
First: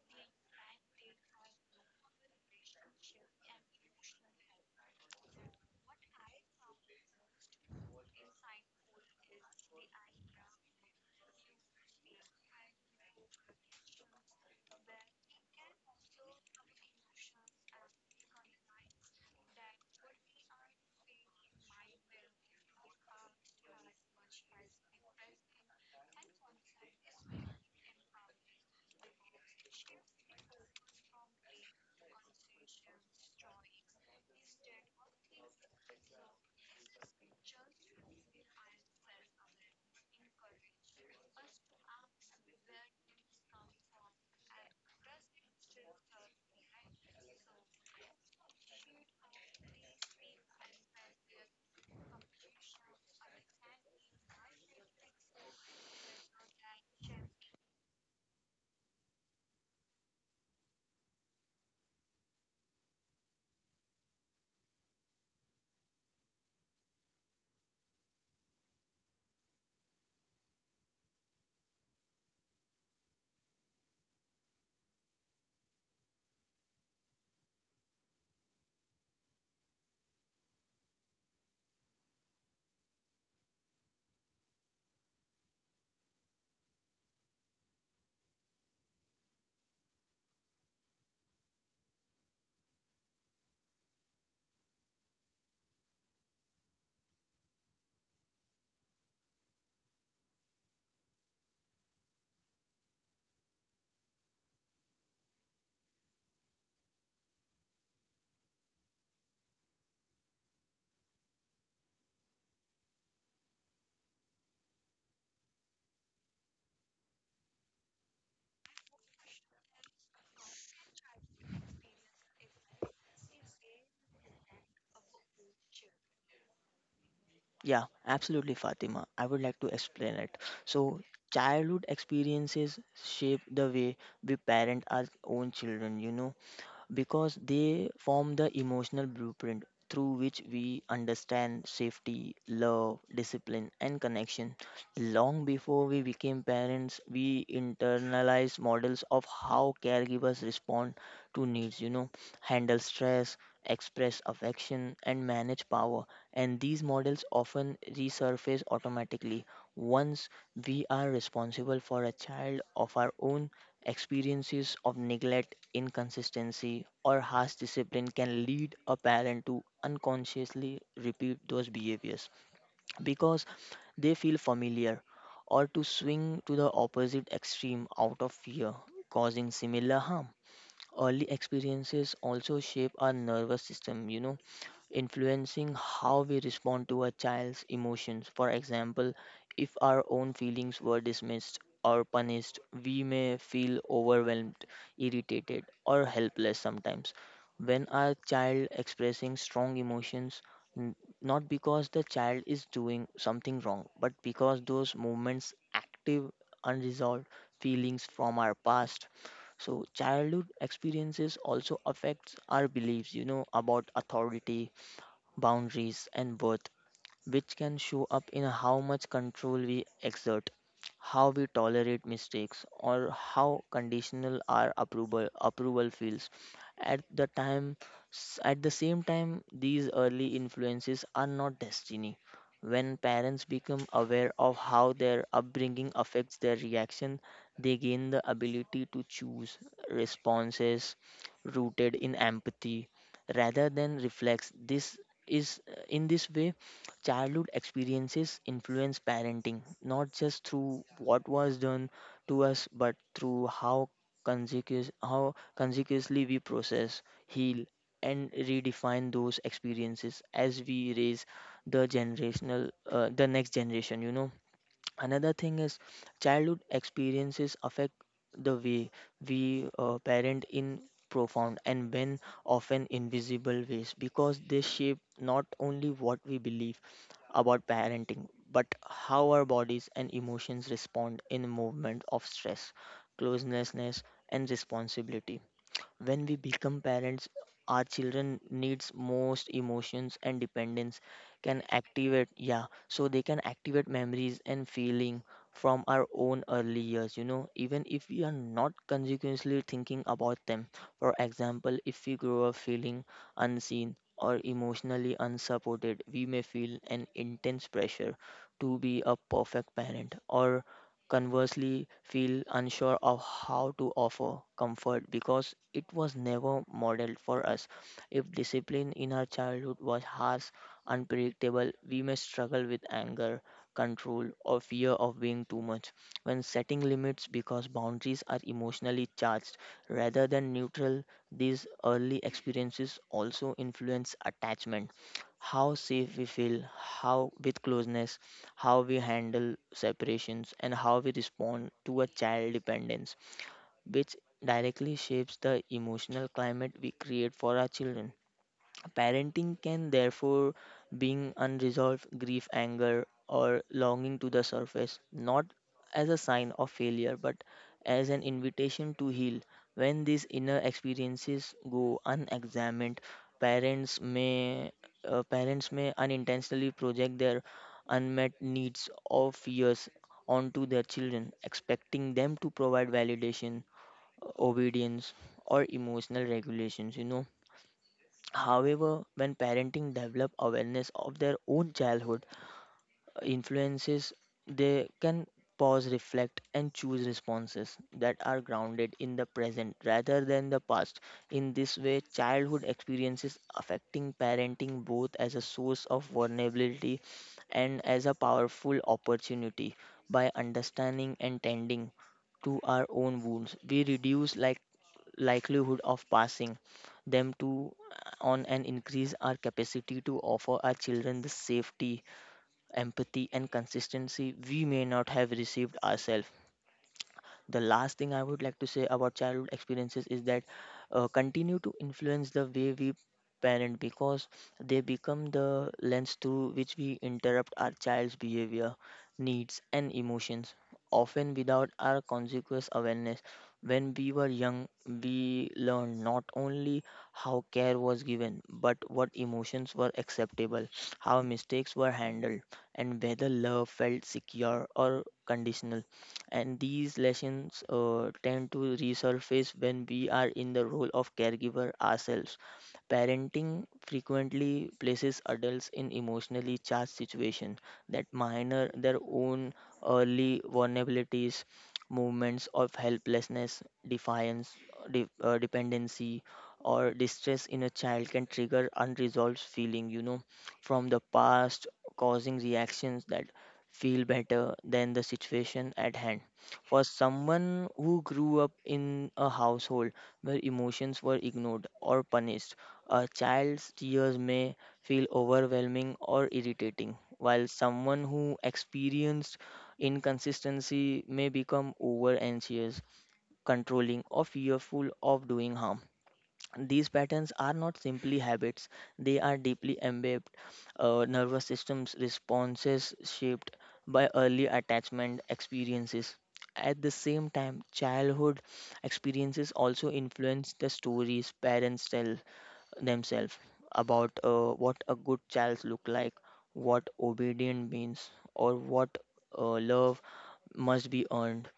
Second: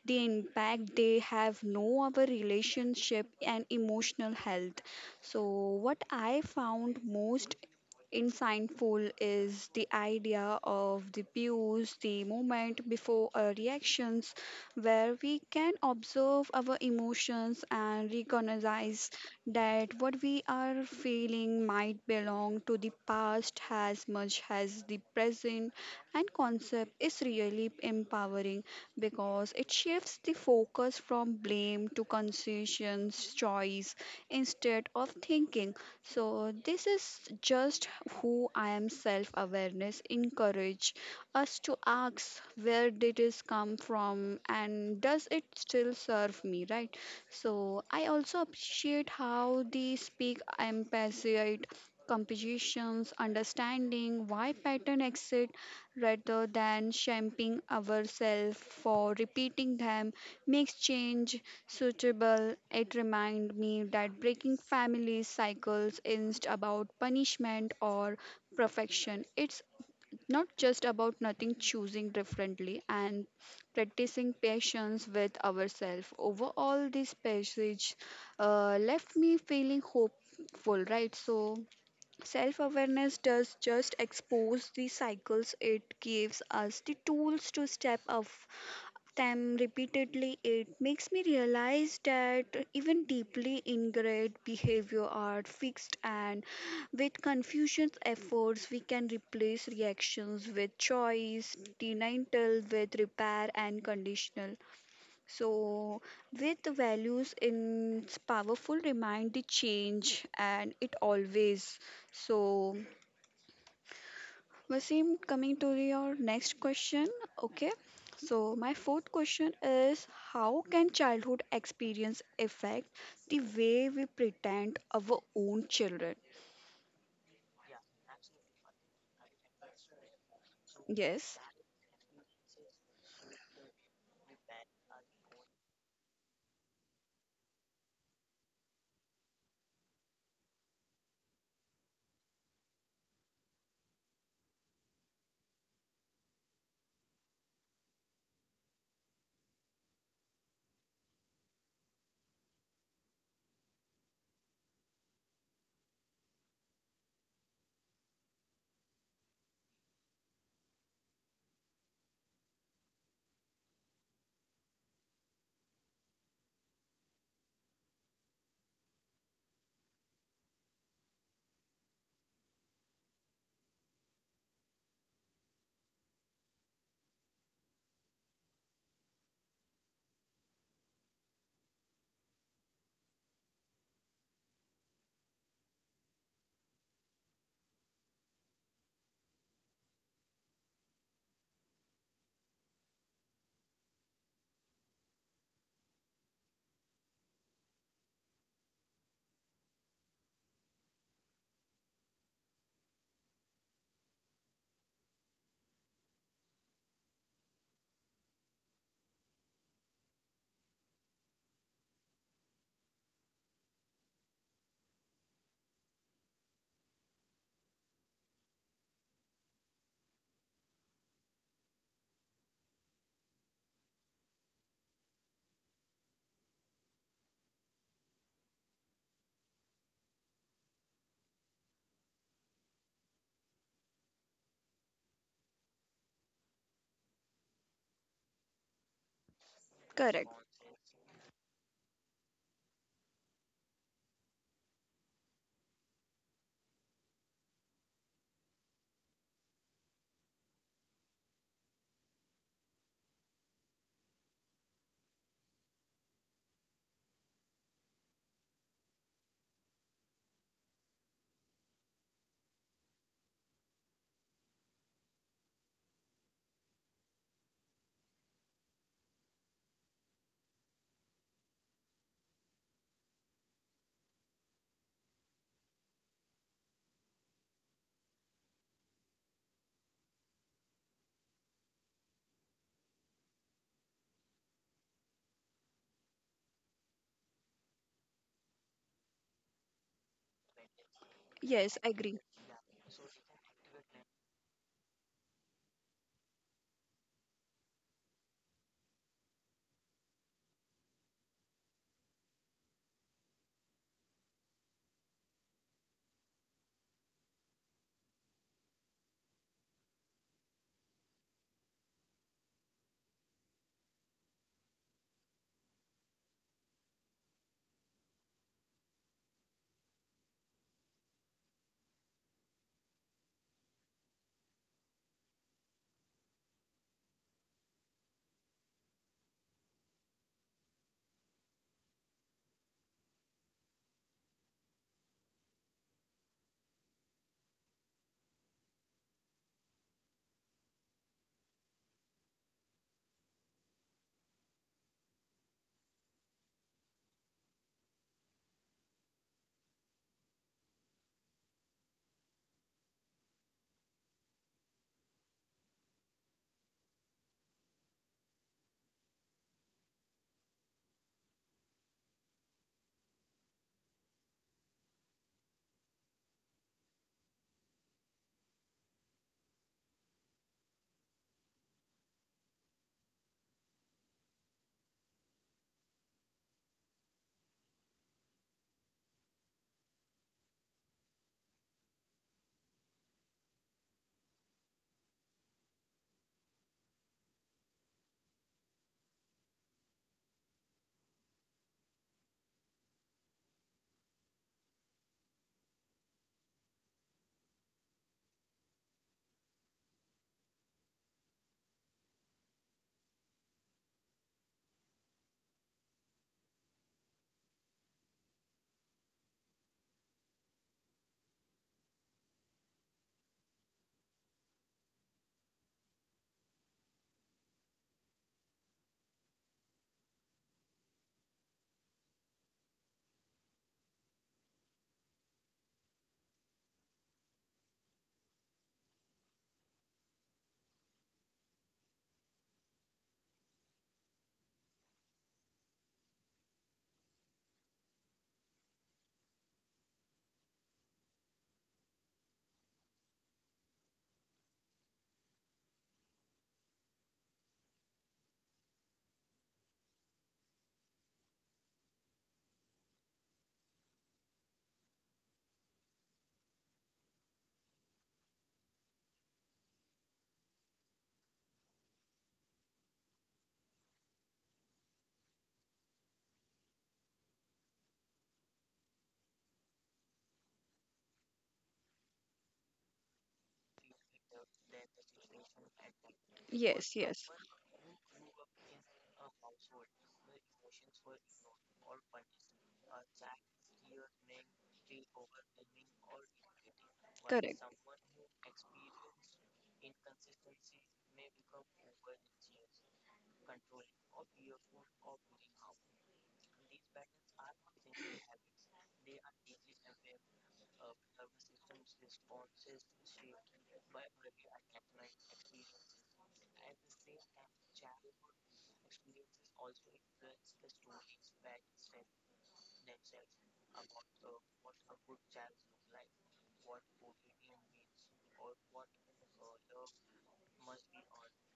the impact they have no our relationship and emotional health, so what I found most insightful is the idea of the pause, the moment before our reactions, where we can observe our emotions and recognize that what we are feeling might belong to the past as much as the present. And concept is really empowering because it shifts the focus from blame to conscious choice instead of thinking so this is just who I am self awareness encourage us to ask where did this come from and does it still serve me, right? So I also appreciate how they speak empathy competitions understanding why pattern exist rather than shaming ourselves for repeating them makes change suitable. It reminded me that breaking family cycles isn't about punishment or perfection. It's not just about nothing choosing differently and practicing patience with ourselves. Overall, this passage left me feeling hopeful, right? So, self awareness does just expose the cycles, it gives us the tools to step up them repeatedly, it makes me realize that even deeply ingrained behavior are fixed, and with Confucian's efforts, we can replace reactions with choice, denial with repair, and conditional. So, with the values, in it's powerful remind the change, and it always so. Wasim, coming to your next question. Okay, so my fourth question is how can childhood experience affect the way we pretend our own children? Yeah, absolutely, Fatima. I would like to explain it. So, Yes, childhood experiences shape the way we parent our own children, you know, because they form the emotional blueprint through which we understand safety, love, discipline, and connection. Long before we became parents, we internalize models of how caregivers respond to needs, you know, handle stress, express affection, and manage power. And these models often resurface automatically once we are responsible for a child of our own. Experiences of neglect, inconsistency, or harsh discipline can lead a parent to unconsciously repeat those behaviors because they feel familiar, or to swing to the opposite extreme out of fear, causing similar harm. Early experiences also shape our nervous system, you know, influencing how we respond to a child's emotions. For example, if our own feelings were dismissed or punished, we may feel overwhelmed, irritated, or helpless sometimes when our child expressing strong emotions, n- not because the child is doing something wrong, but because those movements active unresolved feelings from our past. So childhood experiences also affects our beliefs, you know, about authority, boundaries and worth, which can show up in how much control we exert, how we tolerate mistakes, or how conditional our approval feels. At the time, at the same time, these early influences are not destiny. When parents become aware of how their upbringing affects their reaction, they gain the ability to choose correct. responses rooted in empathy rather than reflex. This is in this way childhood experiences influence parenting, not just through what was done to us, but through how consequently we process, heal, and redefine those experiences as we raise the next generation. Another thing is childhood experiences affect the way we parent in profound and when often invisible ways, because they shape not only what we believe about parenting, but how our bodies and emotions respond in the movement of stress, closeness, and responsibility. When we become parents, our children needs most emotions and dependence can Yes, I agree. activate, yeah, so they can activate memories and feeling from our own early years, even if we are not consequently thinking about them. For example, if we grow up feeling unseen or emotionally unsupported, we may feel an intense pressure to be a perfect parent, or conversely feel unsure of how to offer comfort because it was never modeled for us. If discipline in our childhood was harsh, unpredictable, we may struggle with anger, control, or fear of being too much when setting limits, because boundaries are emotionally charged rather than neutral. These early experiences also influence attachment: how safe we feel how with closeness, how we handle separations, and how we respond to a child dependence, which directly shapes the emotional climate we create for our children. Parenting can therefore bring unresolved grief, anger, or longing to the surface, not as a sign of failure, but as an invitation to heal. When these inner experiences go unexamined, parents may parents may unintentionally project their unmet needs or fears onto their children, expecting them to provide validation, obedience, or emotional regulations. However, when parenting develop awareness of their own childhood influences, they can pause, reflect, and choose responses that are grounded in the present rather than the past. In this way, childhood experiences affecting parenting both as a source of vulnerability and as a powerful opportunity. By understanding and tending to our own wounds, we reduce likelihood of passing them to on and increase our capacity to offer our children the safety, empathy, and consistency we may not have received ourselves. The last thing I would like to say about childhood experiences is that continue to influence the way we parent, because they become the lens through which we interrupt our child's behavior, needs, and emotions, often without our conscious awareness. When we were young, we learned not only how care was given, but what emotions were acceptable, how mistakes were handled, and whether love felt secure or conditional, and these lessons tend to resurface when we are in the role of caregiver ourselves. Parenting frequently places adults in emotionally charged situations that minor their own early vulnerabilities. Movements of helplessness, defiance, dependency, or distress in a child can trigger unresolved feeling, from the past, causing reactions that feel better than the situation at hand. For Yes, yes, someone who grew up in a household where emotions were ignored or punished, a child's tears may feel overwhelming or irritating, while correct. someone who experienced inconsistency may become over anxious, controlling, or fearful of doing harm. These patterns are not simply habits, they are deeply embedded nervous systems responses shaped by early attachment experiences. At the same time, childhood experiences also influence the stories parents tell themselves about what a good child look like, what obedient means, or what love must be earned,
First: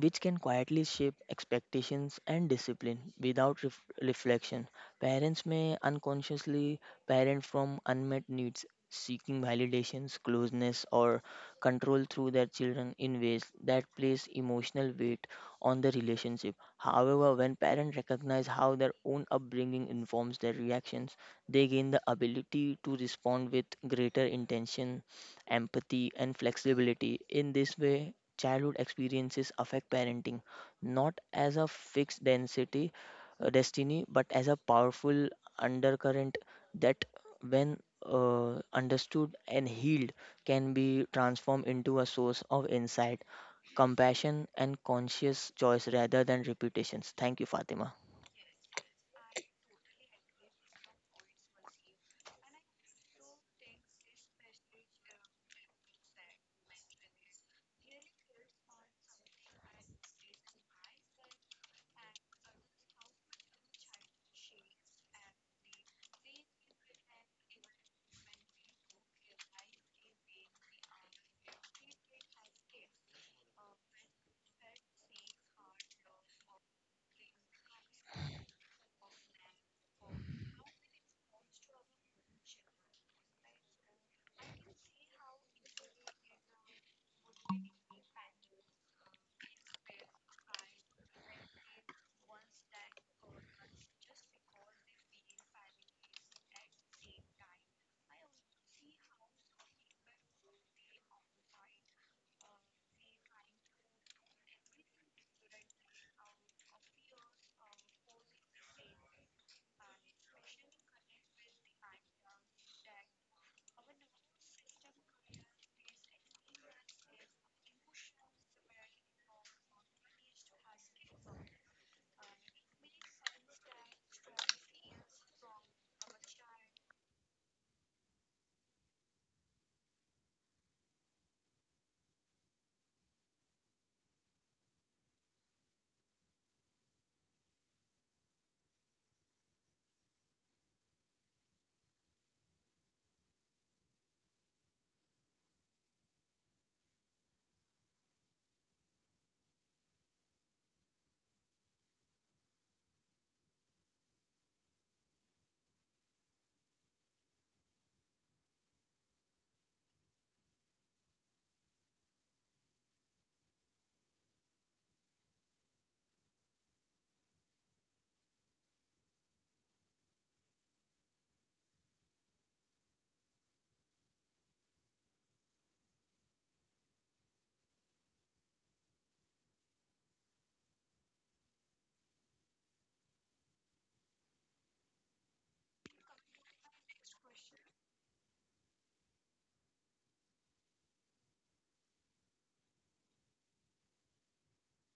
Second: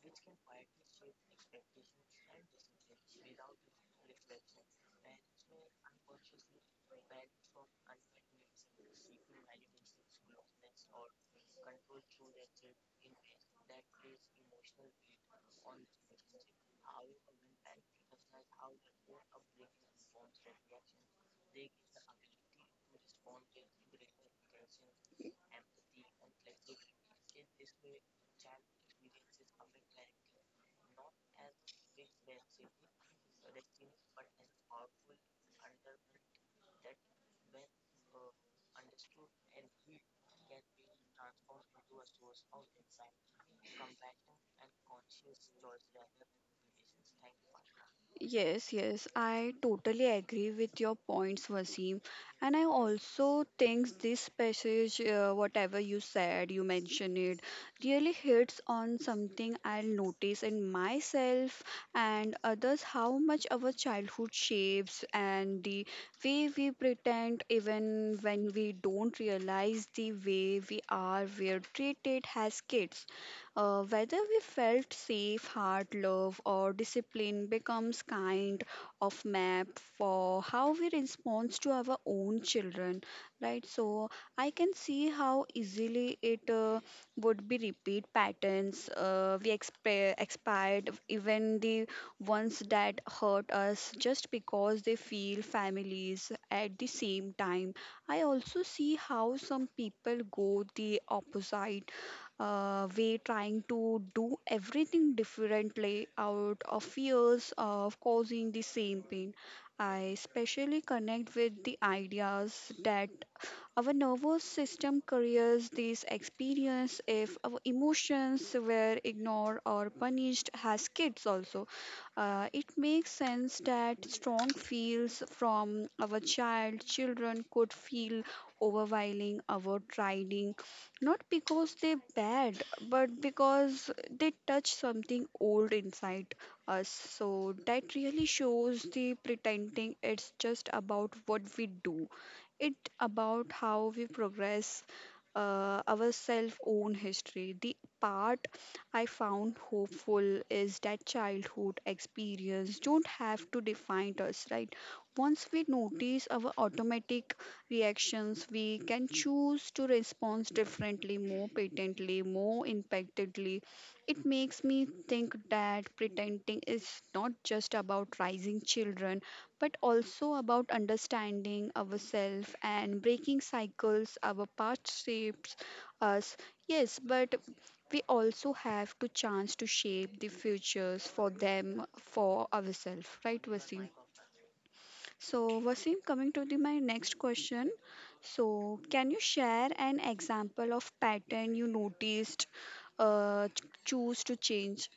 which can quietly shape expectations and discipline without reflection. Parents may unconsciously parent from unmet needs, seeking validations, closeness, or control through their children in ways that place emotional weight on the relationship. However, when parents recognize how their own upbringing informs their reactions, they gain the ability to respond with greater intention, empathy, and flexibility. In this way, childhood experiences affect parenting, not as a fixed density destiny, but as a powerful undercurrent that, when understood and healed, can be transformed into a source of insight, compassion, and conscious choice rather than repetitions. Thank you, Fatima. Yes, yes, I totally agree with your points, Wasim. And I also think this passage, whatever you said, you mentioned it, really hits on something I'll notice in myself and others how much our childhood shapes and the way we pretend, even when we don't realize the way we are, we're treated as kids. Whether we felt safe, heart, love, or discipline becomes kind of map for how we respond to our own children, right? So I can see how easily it would be repeat patterns we expired, even the ones that hurt us, just because they feel families at the same time. I also see how some people go the opposite we trying to do everything differently out of fears of causing the same pain. I especially connect with the ideas that our nervous system carries these experience if our emotions were ignored or punished as kids also. It makes sense that strong feels from our children could feel overwhelming our trading not because they're bad but because they touch something old inside us so that really shows the pretending it's just about what we do it about how we progress our self own history. The part I found hopeful is that childhood experience don't have to define us, right? Once we notice our automatic reactions, we can choose to respond differently, more patently, more impactedly. It makes me think that pretending is not just about raising children, but also about understanding ourselves and breaking cycles our past shapes us, yes, but we also have to chance to shape the futures for them for ourselves, right Vasim? So Vasim coming to the my next question so can you share an example of pattern you noticed choose to change?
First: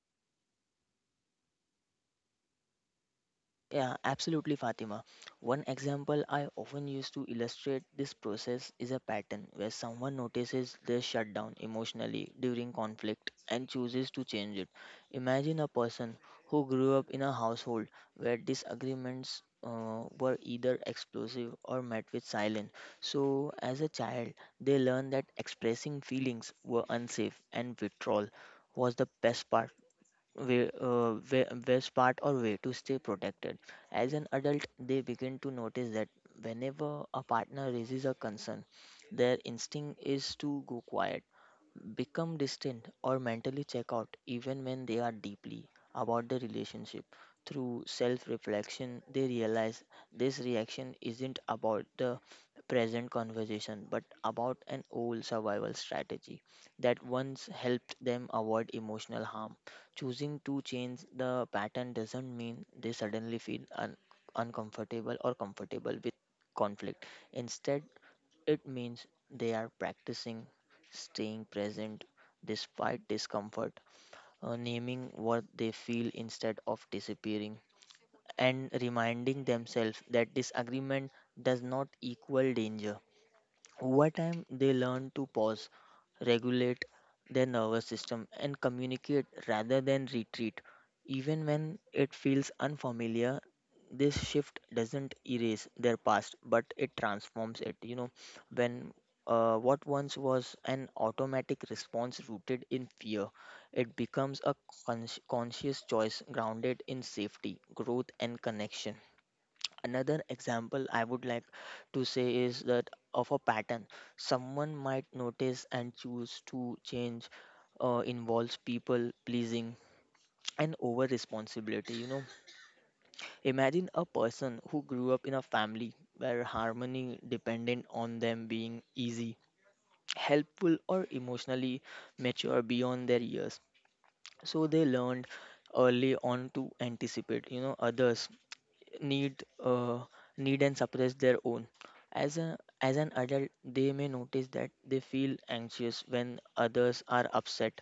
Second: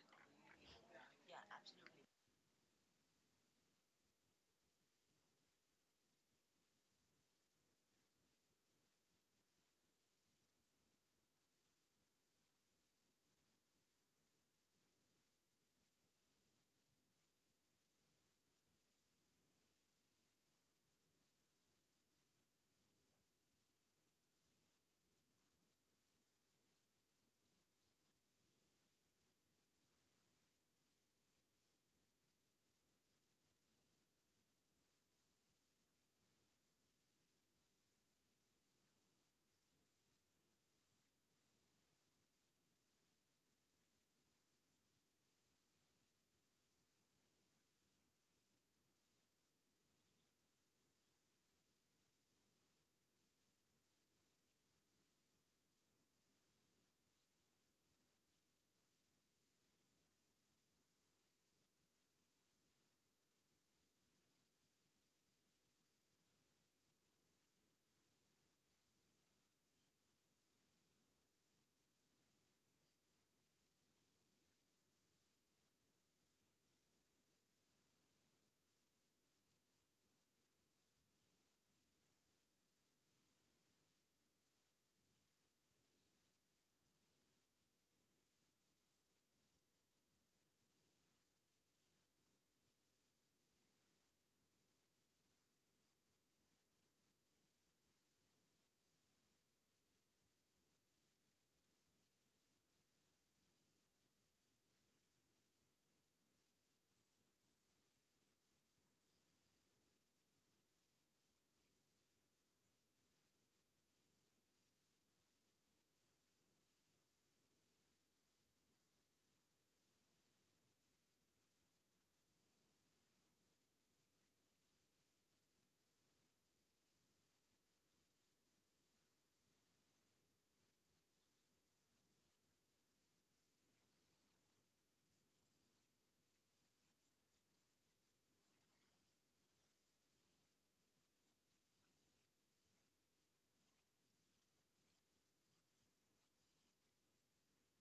Yeah, absolutely, Fatima. One example I often use to illustrate this process is a pattern where someone notices they shut down emotionally during conflict and chooses to change it. Imagine a person who grew up in a household where disagreements were either explosive or met with silence. So, as a child, they learned that expressing feelings were unsafe and withdrawal was the best part way, way, best part or way to stay protected. As an adult, they begin to notice that whenever a partner raises a concern, their instinct is to go quiet, become distant, or mentally check out, even when they are deeply about the relationship. Through self reflection, they realize this reaction isn't about the present conversation, but about an old survival strategy that once helped them avoid emotional harm. Choosing to change the pattern doesn't mean they suddenly feel uncomfortable or comfortable with conflict. Instead, it means they are practicing staying present despite discomfort, naming what they feel instead of disappearing, and reminding themselves that disagreement does not equal danger. Over time, they learn to pause, regulate their nervous system, and communicate rather than retreat. Even when it feels unfamiliar, this shift doesn't erase their past, but it transforms it. You know, when what once was an automatic response rooted in fear, it becomes a cons- conscious choice grounded in safety, growth, and connection. Another example I would like to say is that of a pattern someone might notice and choose to change involves people pleasing and over responsibility. Imagine a person who grew up in a family where harmony depended on them being easy, helpful, or emotionally mature beyond their years. So they learned early on to anticipate, others need uh, need and suppress their own. As a as an adult, they may notice that they feel anxious when others are upset,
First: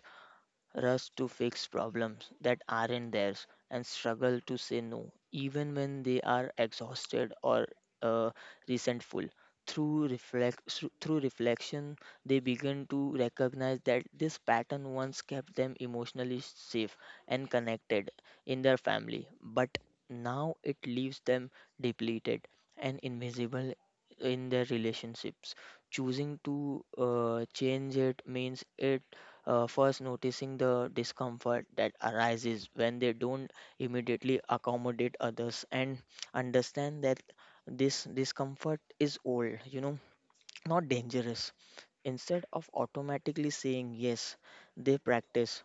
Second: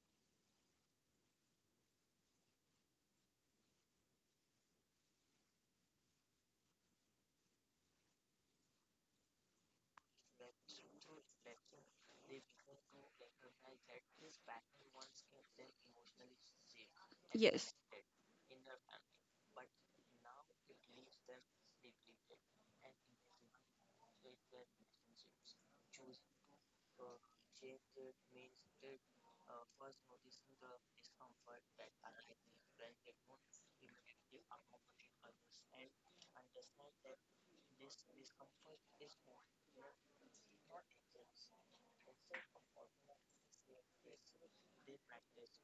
rush to fix problems that aren't theirs, and struggle to say no, even when they are exhausted or uh, resentful. Through reflection, they begin to recognize that this pattern once kept them emotionally safe and Yes. connected in their family, but now it leaves them depleted and invisible in their relationships. Choosing to change it means it first noticing the discomfort that arises when they don't immediately accommodate others, and understand that this discomfort is old, not dangerous. Instead of automatically saying yes, they practice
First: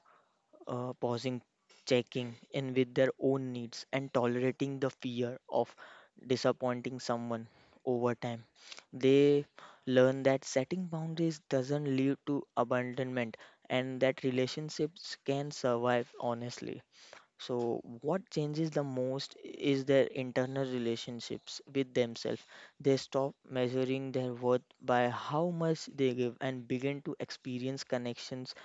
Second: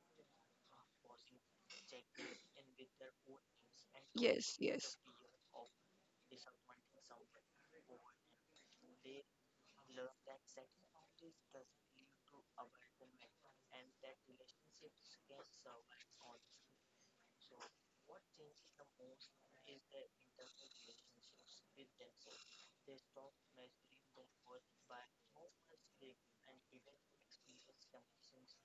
pausing, checking in with their own needs, and Yes. tolerating the Yes. fear of disappointing someone. Over time, they learn that setting boundaries doesn't lead to abandonment and that relationships can survive honestly. So, what changes the most is their internal relationships with themselves. They stop measuring their worth by how much they give and begin to experience connections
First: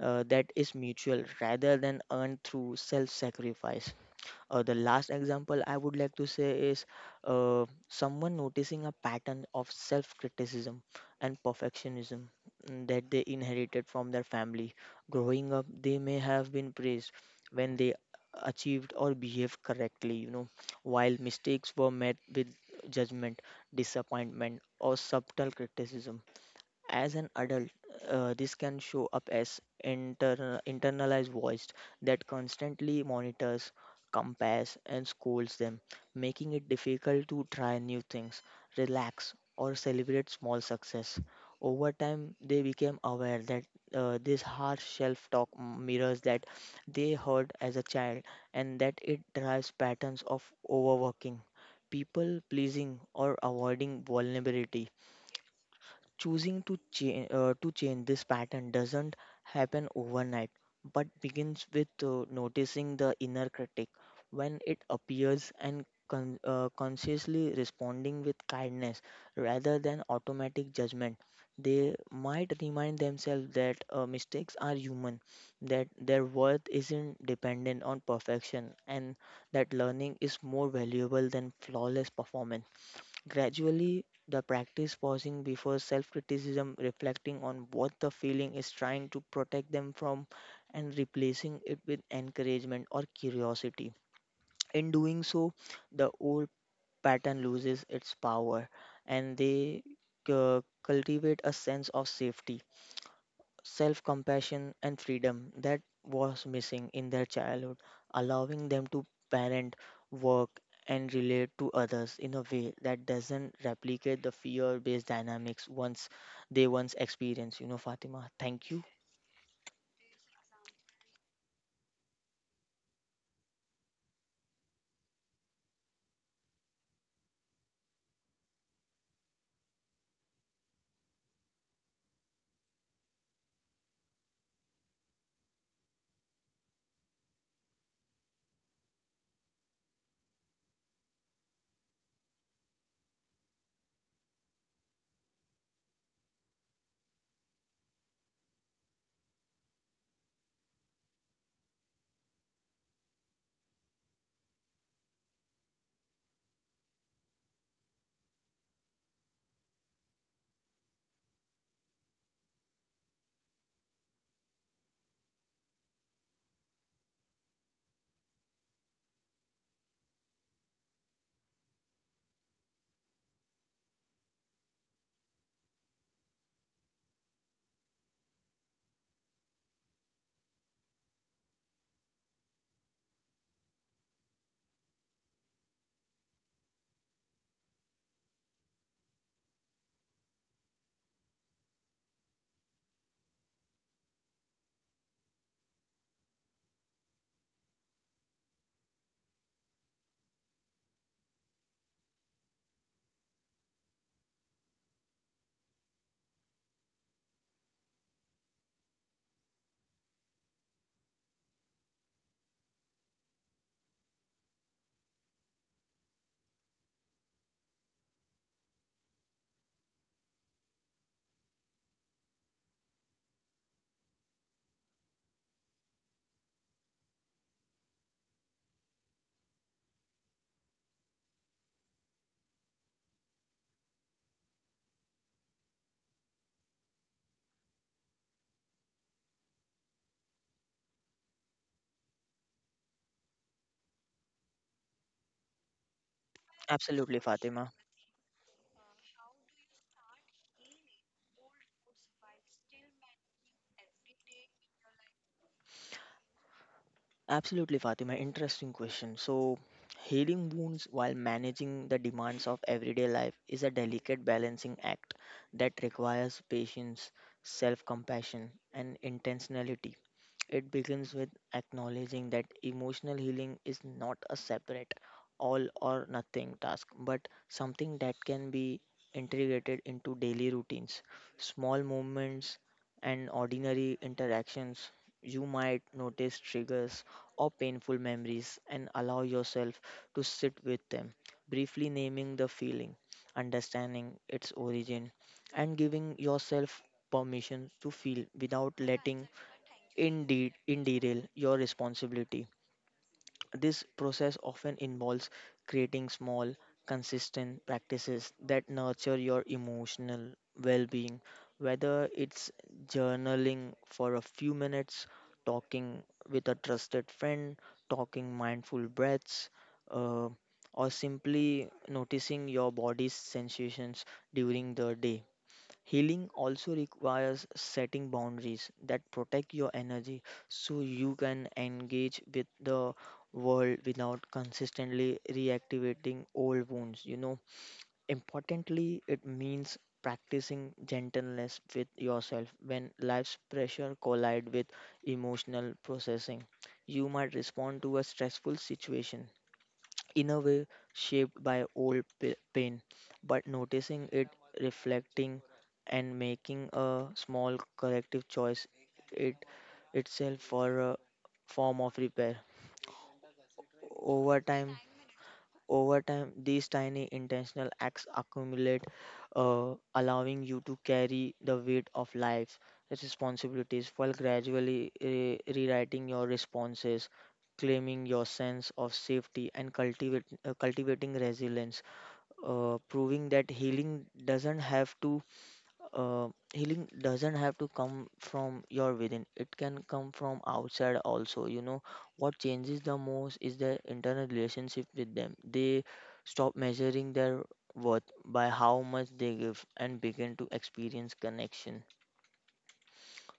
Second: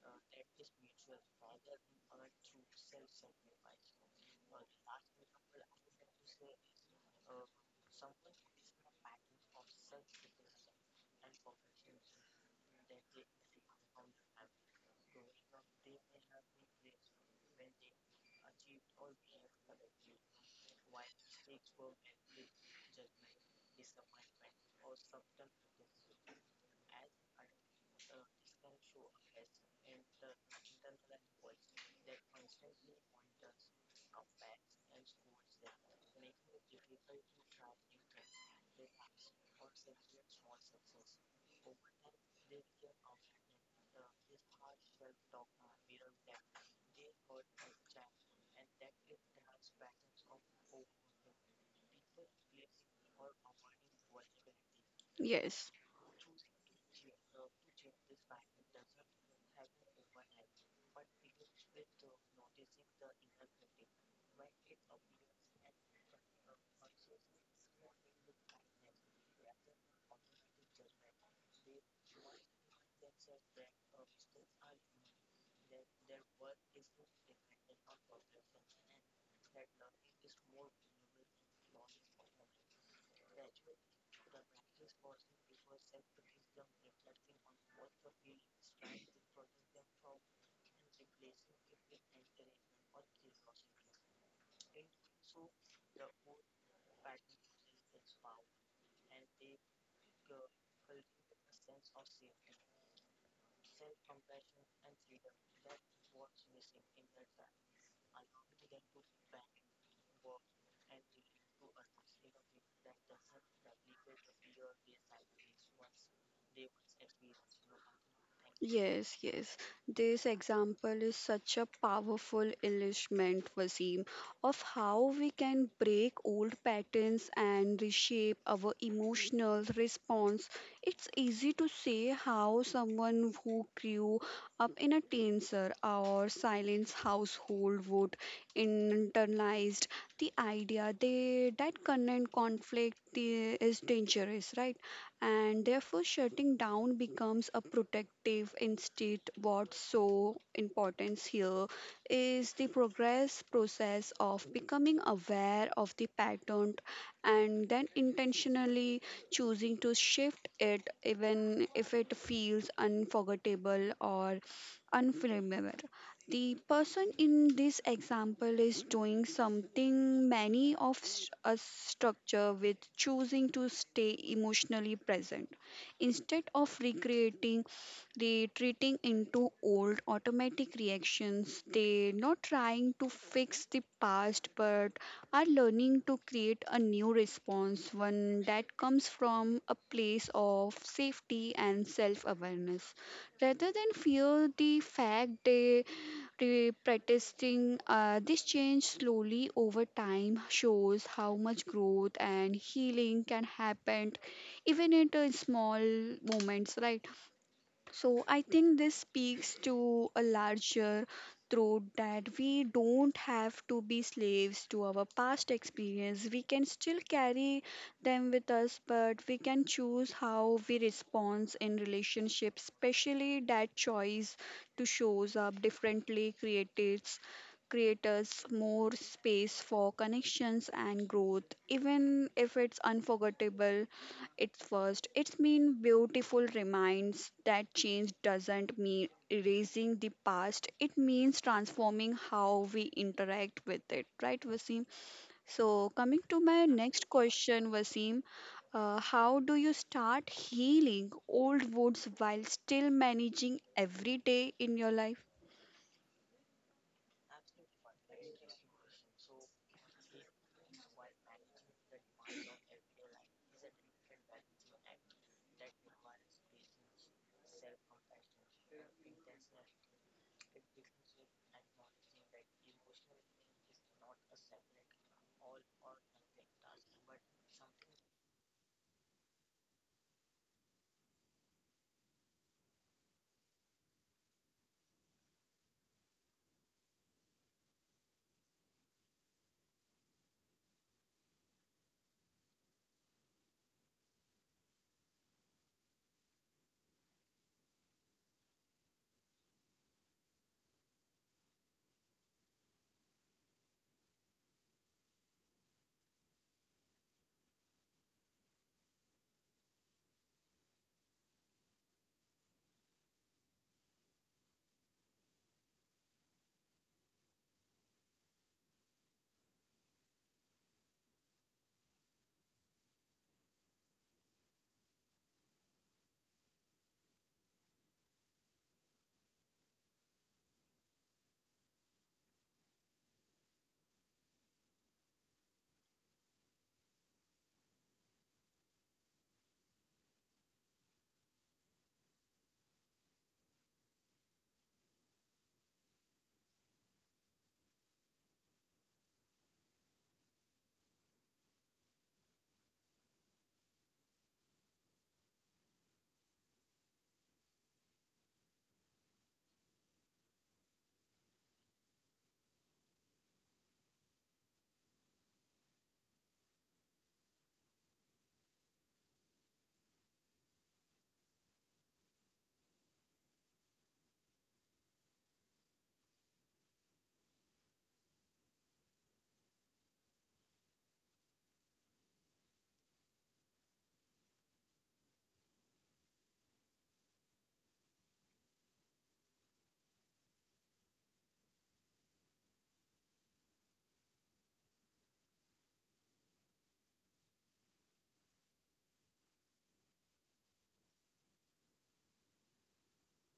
that is mutual rather than earned through self sacrifice. The last example I would like to say is someone noticing a pattern of self criticism and perfectionism, that they inherited from their family. Growing up, they may have been praised when they achieved or behaved correctly, while mistakes were met with judgment, disappointment, or subtle criticism. As an adult, this can show up as internalized voice that constantly monitors, compares, and scolds them, making it difficult to try new things, relax, or celebrate small success. Over time, they became aware that this harsh self talk mirrors that they heard as a child, and that it drives patterns of overworking, people pleasing, or avoiding vulnerability. Yes. Choosing to change this pattern doesn't happen overnight, but begins with noticing the inner critic when it appears and consciously responding with kindness rather than automatic judgment. They might remind themselves that mistakes are human, that their worth isn't dependent on perfection, and that learning is more valuable than flawless performance. Gradually, the practice pausing before self criticism, reflecting on what the feeling is trying to protect them from, and replacing it with encouragement or curiosity. In doing so, the old pattern loses its power and they cultivate a sense of safety, self compassion, and freedom that was missing in their childhood, allowing them to parent, work, and relate to others in a way that doesn't replicate the fear based dynamics once they once experience. Thank you. Yes, yes. This example is such a powerful illustrament, Wasim, of how we can break old patterns and reshape our emotional response. It's easy to say how someone who grew up in a tenser or silence household would internalize the idea that current conflict is dangerous, right? And therefore shutting down becomes a protective instinct. What's so important here is the progress process of becoming aware of the pattern and then intentionally choosing to shift it even if it feels unforgettable or unflammable. The person in this example is doing something many of us structure with choosing to stay emotionally present. Instead of recreating, retreating into old automatic reactions, they not trying to fix the past but are learning to create a new response, one that comes from a place of safety and self awareness rather than fear the fact they Re- protesting this change slowly over time shows how much growth and healing can happen even at small moments, right? So I think this speaks to a larger throat that we don't have to be slaves to our past experience. We can still carry them with us, but we can choose how we respond in relationships, especially that choice to shows up differently creates creators more space for connections and growth, even if it's unforgettable it's first, it's mean beautiful reminds that change doesn't mean erasing the past. It means transforming how we interact with it, right, Wasim? So coming to my next Absolutely, question, Fatima. Wasim, how do you start healing old wounds while still managing every day in your life? Absolutely, Fatima. Interesting question. So, healing wounds while managing the demands of everyday life is a delicate balancing act that requires patience, self compassion, and intentionality. It begins with acknowledging that emotional healing is not a separate all or nothing task, but something that can be integrated into daily routines, small movements, and ordinary interactions. You might notice triggers or painful memories and allow yourself to sit with them, briefly naming the feeling, understanding its origin, and giving yourself permission to feel without letting Dale, your responsibility. This process often involves creating small, consistent practices that nurture your emotional well being, whether it's journaling for a few minutes, talking with a trusted friend, talking mindful breaths, uh, or simply noticing your body's sensations during the day. Healing also requires setting boundaries that protect your energy so you can engage with the world without consistently reactivating old wounds. Importantly, it means practicing gentleness with yourself when life's pressure collide with emotional processing. You might respond to a stressful situation in a way shaped by pain, but noticing it, reflecting, and making a small corrective choice it itself for a form of repair. Over time, over time, these tiny intentional acts accumulate, allowing you to carry the weight of life's responsibilities while gradually rewriting your responses, claiming your sense of safety, and cultivating resilience, proving that healing doesn't have to healing doesn't have to come from your within. It can come from outside also. You know what changes the most is their internal relationship with them. They stop measuring their worth by how much they give and begin to experience connection,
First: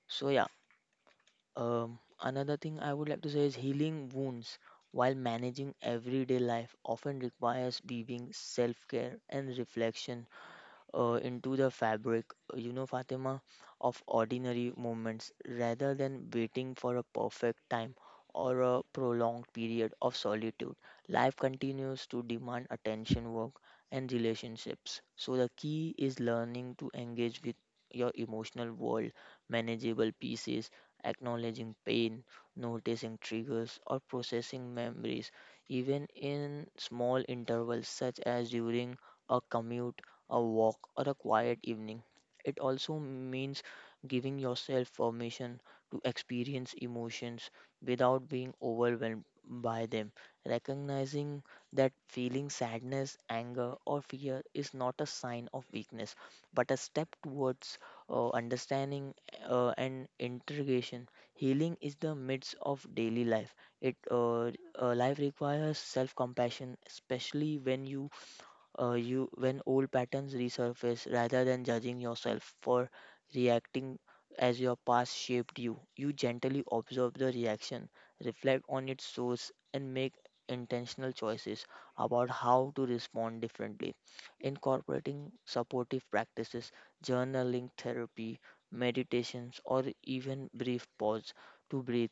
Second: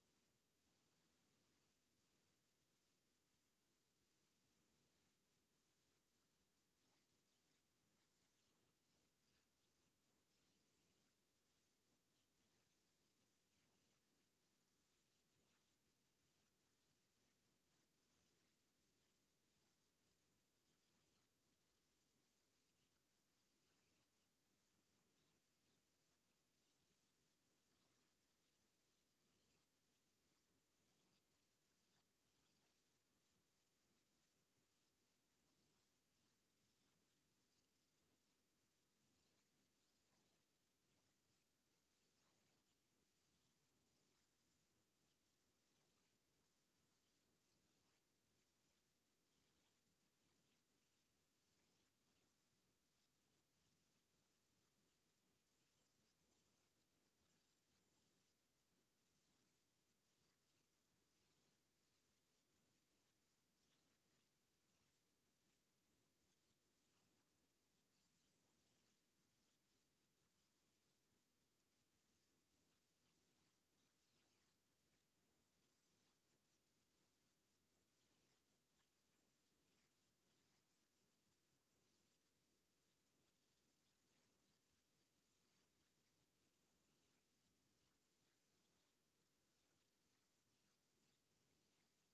so yeah. Another thing I would like to say is healing wounds while managing everyday life often requires being self-care and reflection, into the fabric, you know, Fatima, of ordinary moments rather than waiting for a perfect time or a prolonged period of solitude. Life continues to demand attention, work, and relationships. So, the key is learning to engage with your emotional world, manageable pieces, acknowledging pain, noticing triggers, or processing memories, even in small intervals such as during a commute, a walk, or a quiet evening. It also means giving yourself permission to experience emotions without being overwhelmed by them. Recognizing that feeling sadness, anger, or fear is not a sign of weakness, but a step towards understanding and integration. Healing is the midst of daily life. It life requires self-compassion, especially when you you when old patterns resurface. Rather than judging yourself for reacting as your past shaped you, you gently observe the reaction, reflect on its source, and make intentional choices about how to respond differently, incorporating supportive practices, journaling, therapy, meditations, or even brief pause to breathe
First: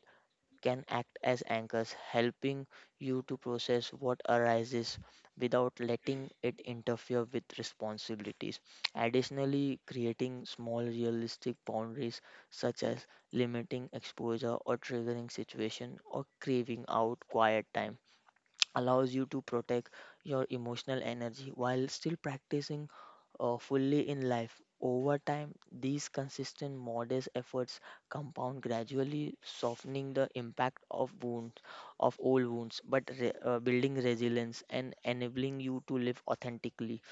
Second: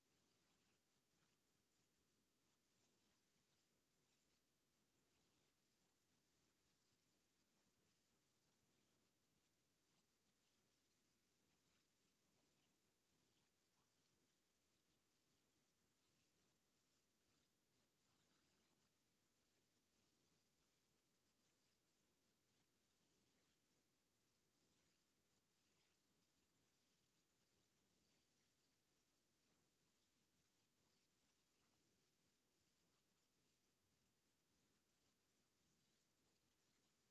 can act as anchors, helping you to process what arises without letting it interfere with responsibilities. Additionally, creating small realistic boundaries such as limiting exposure or triggering situation or craving out quiet time allows you to protect your emotional energy while still practicing fully in life. Over time, these consistent, modest efforts compound, gradually softening the impact of wounds, of old wounds, but building resilience and enabling you to live authentically.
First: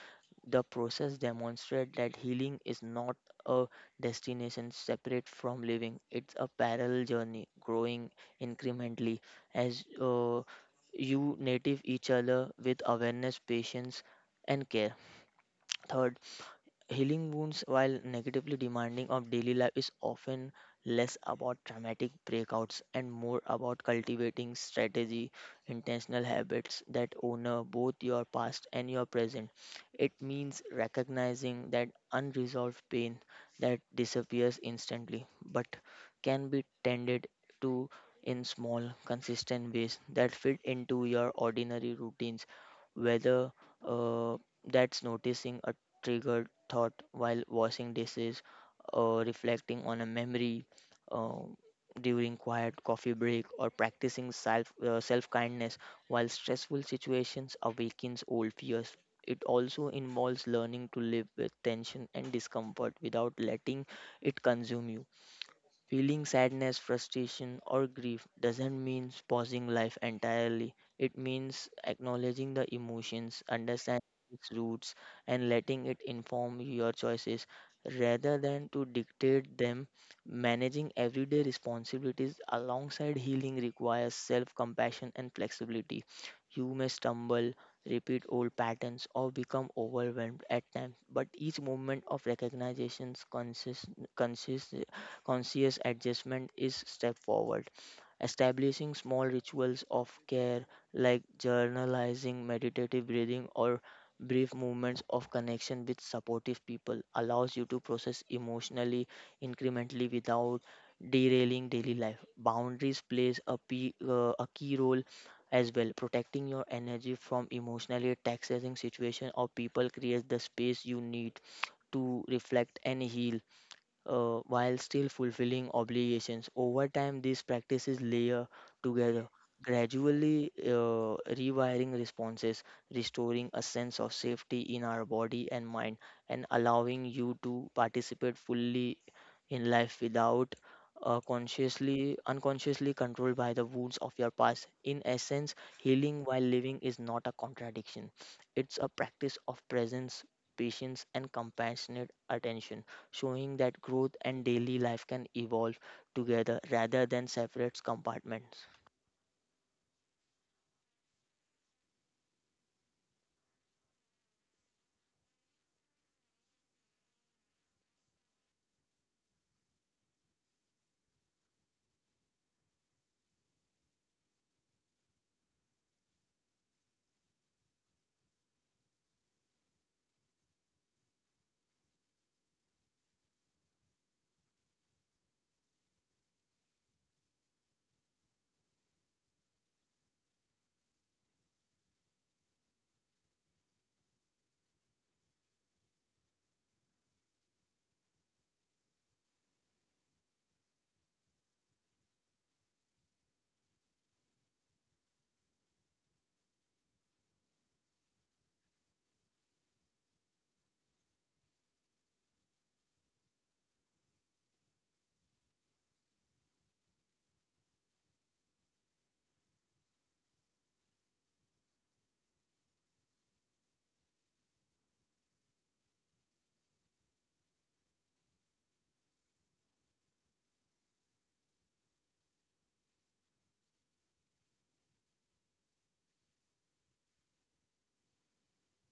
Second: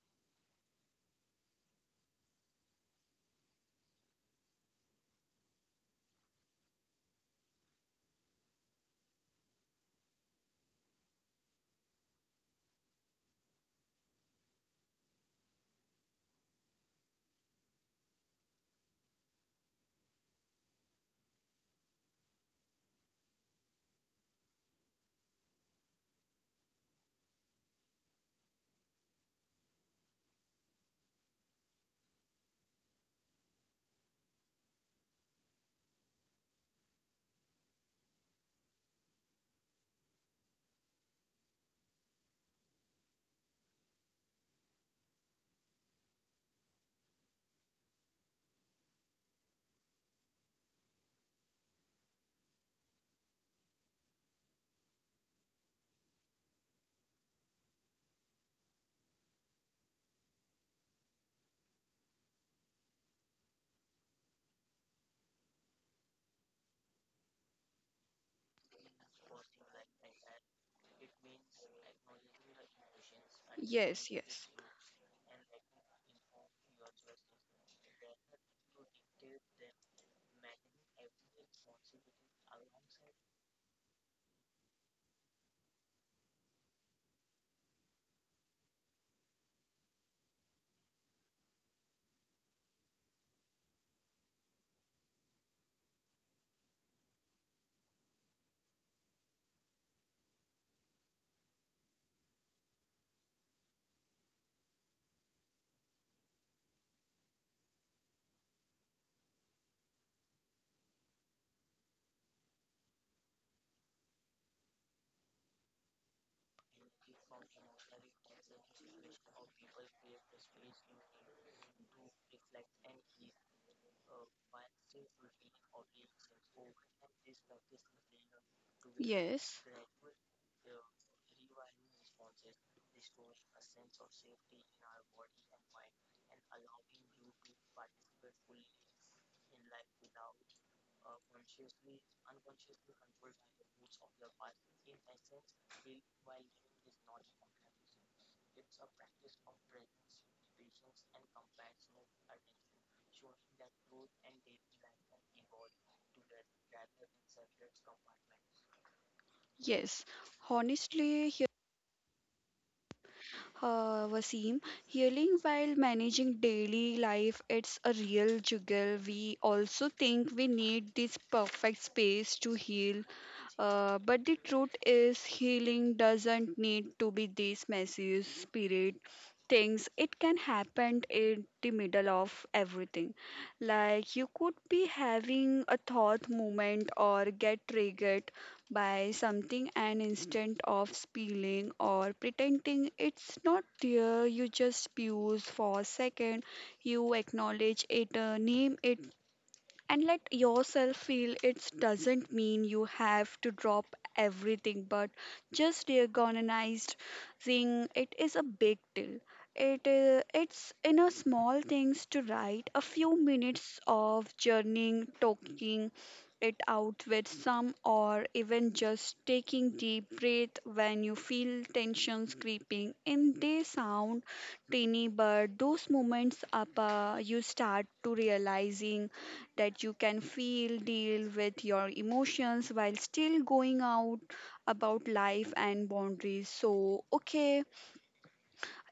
The process demonstrates that healing is not a destination separate from living. It's a parallel journey, growing incrementally as you native each other with awareness, patience, and care. Third, healing wounds, while negatively demanding of daily life, is often less about dramatic breakouts and more about cultivating strategy, intentional habits that honor both your past and your present. It means recognizing that unresolved pain that disappears instantly but can be tended to in small, consistent ways that fit into your ordinary routines, whether uh, that's noticing a trigger thought while washing dishes or reflecting on a memory uh, during quiet coffee break or practicing self kindness while stressful situations awakens old fears. It also involves learning to live with tension and discomfort without letting it consume you. Feeling sadness, frustration, or grief doesn't mean pausing life entirely. It means acknowledging the emotions, understanding Yes, yes, its roots, and letting it inform your choices rather than to dictate them. Managing everyday responsibilities alongside healing requires self compassion and flexibility. You may stumble, repeat old patterns, or become overwhelmed at times, but each moment of recognition consists, conscious adjustment is step forward, establishing small rituals of care like journalizing, meditative breathing, or brief moments of connection with supportive people allows you to process emotionally incrementally without derailing daily life. Boundaries plays a key role as well. Protecting your energy from emotionally taxing situations or people creates the space you need to reflect and heal, while still fulfilling obligations. Over time, these practices layer together, yes. gradually rewiring responses, restoring a sense of safety in our body and mind, and allowing you to participate fully in life without consciously unconsciously controlled by the wounds of your past. In essence, healing while living is not a contradiction. It's a practice of presence, patience, and compassionate attention, showing that growth and daily life can evolve together rather than separate compartments. Yes, honestly, Wasim. Healing while managing daily life, it's a real juggle. We also think we need this perfect space to heal. But the truth is, healing doesn't need to be this messy spirit things it can happen in the middle of everything like you could be having a thought moment or get triggered by something and instead of spilling or pretending it's not there you just pause for a second you acknowledge it name it and let yourself feel it doesn't mean you have to drop everything but just recognizing it is a big deal it's in a small things to write a few minutes of journeying talking it out with some or even just taking deep breath when you feel tensions creeping in they sound tiny but those moments up you start to realizing that you can deal with your emotions while still going out about life and boundaries. So, okay,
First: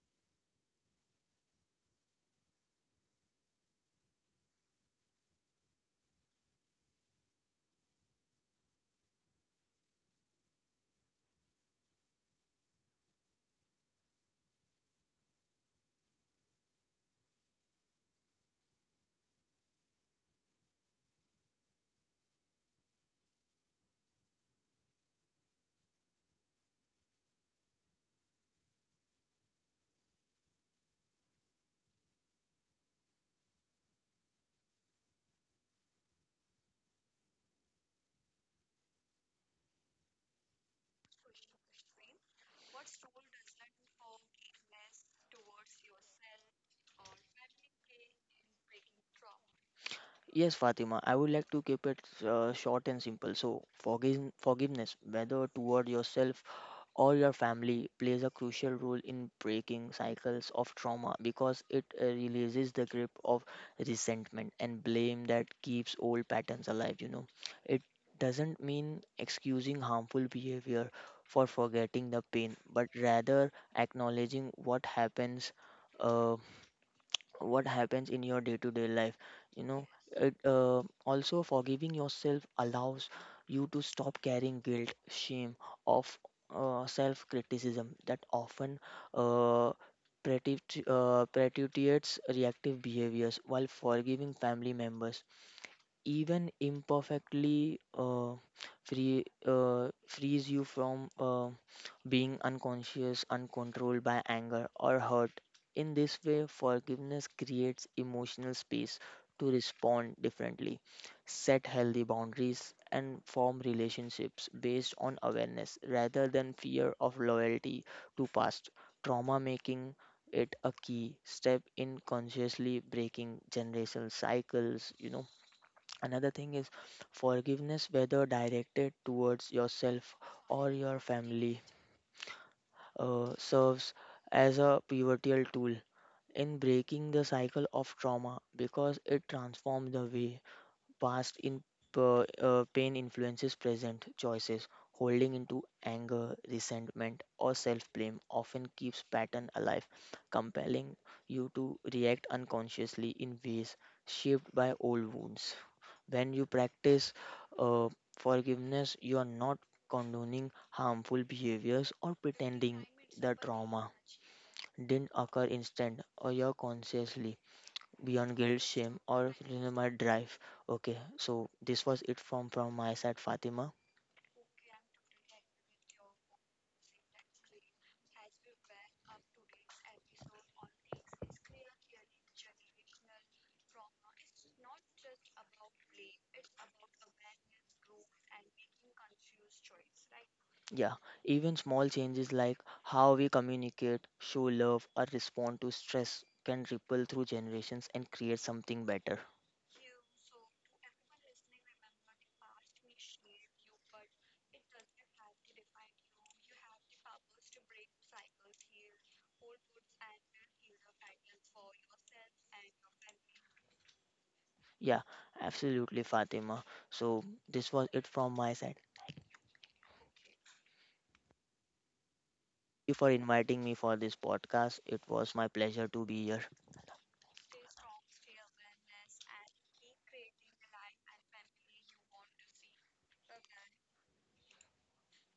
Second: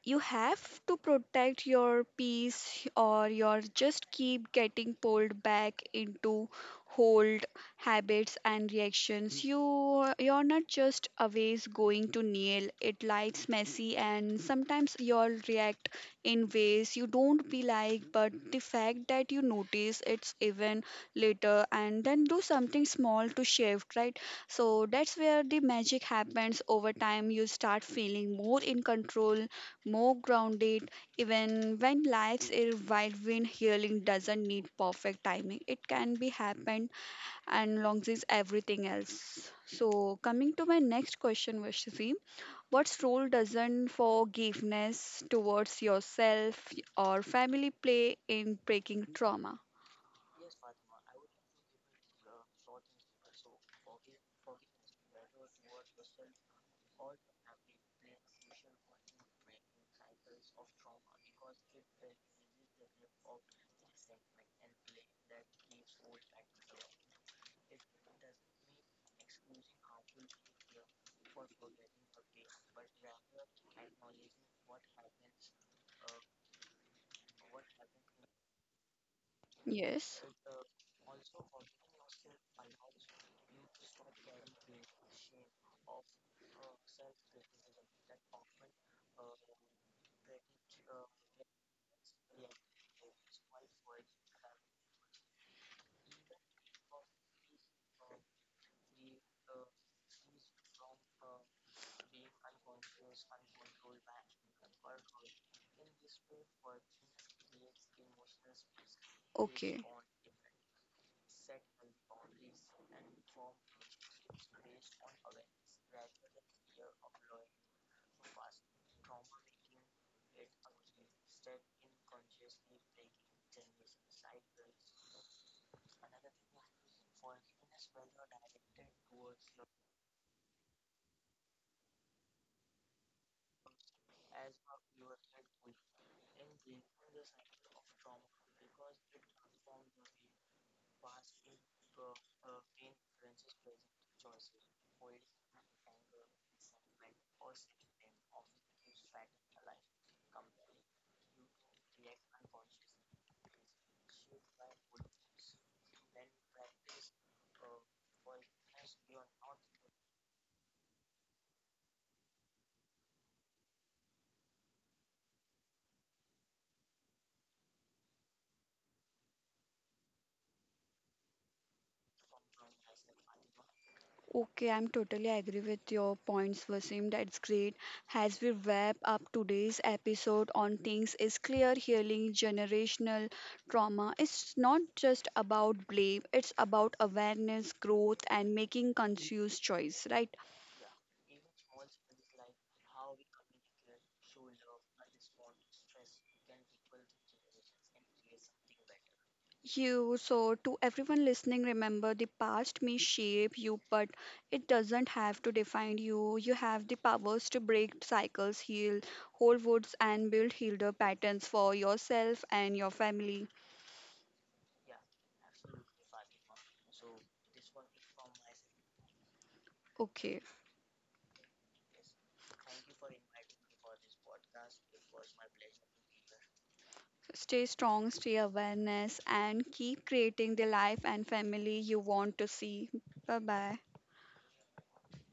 you have to protect your peace or you're just keep getting pulled back into old habits and reactions you're not just always going to nail it life's messy and sometimes you'll react in ways you don't be like but the fact that you notice it's even later and then do something small to shift, right? So that's where the magic happens over time you start feeling more in control more grounded even when life's a whirlwind healing doesn't need perfect timing it can be happened and longs is everything else so coming to my next question Vashti, what's role doesn't forgiveness towards yourself or family play in breaking trauma? Yes, Fatima, I would like to keep it short and simple. So, forgiveness, whether toward yourself or your family plays a crucial role in breaking cycles of trauma because it releases the grip of resentment and blame that keeps old patterns alive, you know. It doesn't mean excusing harmful behavior for forgetting the pain, but rather acknowledging what happens, uh, what happens in your day to day life, you know. Yes. It Also, forgiving yourself allows you to stop carrying guilt, shame, of self criticism that often uh, perpetuates reactive behaviors, while forgiving family members even imperfectly frees you from being unconscious uncontrolled by anger or hurt. In this way, forgiveness creates emotional space to Okay. respond differently, set healthy boundaries, and form relationships based on awareness rather than fear of loyalty to past trauma, making it a key step in consciously breaking generational cycles, you know. Another thing is, forgiveness, whether directed towards yourself or your family, serves as a pivotal tool in breaking the cycle of trauma because it transforms the way past in pain influences present choices. Holding into anger, resentment, or self blame often keeps pattern alive, compelling you to react unconsciously in ways shaped by old wounds. When you practice uh, forgiveness, you are not condoning harmful behaviors or pretending the trauma didn't occur instant or you're consciously beyond guilt, shame, or my drive. Okay, so this was it from my side, Fatima. Okay, I'm totally agree with your points, Vasim. That's great. As we wrap up today's episode on things is clear healing generational trauma. It's not just about blame, it's about awareness, growth, and making conscious choice, right? Yeah, even small changes like how we communicate, show love, or respond to stress can ripple through generations and create something better. You, so to everyone listening, remember the past may shape you, but it doesn't have to define you. You have the powers to break cycles, heal whole woods, and build healer patterns for yourself and your family. Yeah, absolutely, Fatima. So this was it from my side. Thank Okay, you for inviting me for this podcast. It was my pleasure to be here. stay strong, stay awareness, and keep creating the life and family you want to see. Bye bye.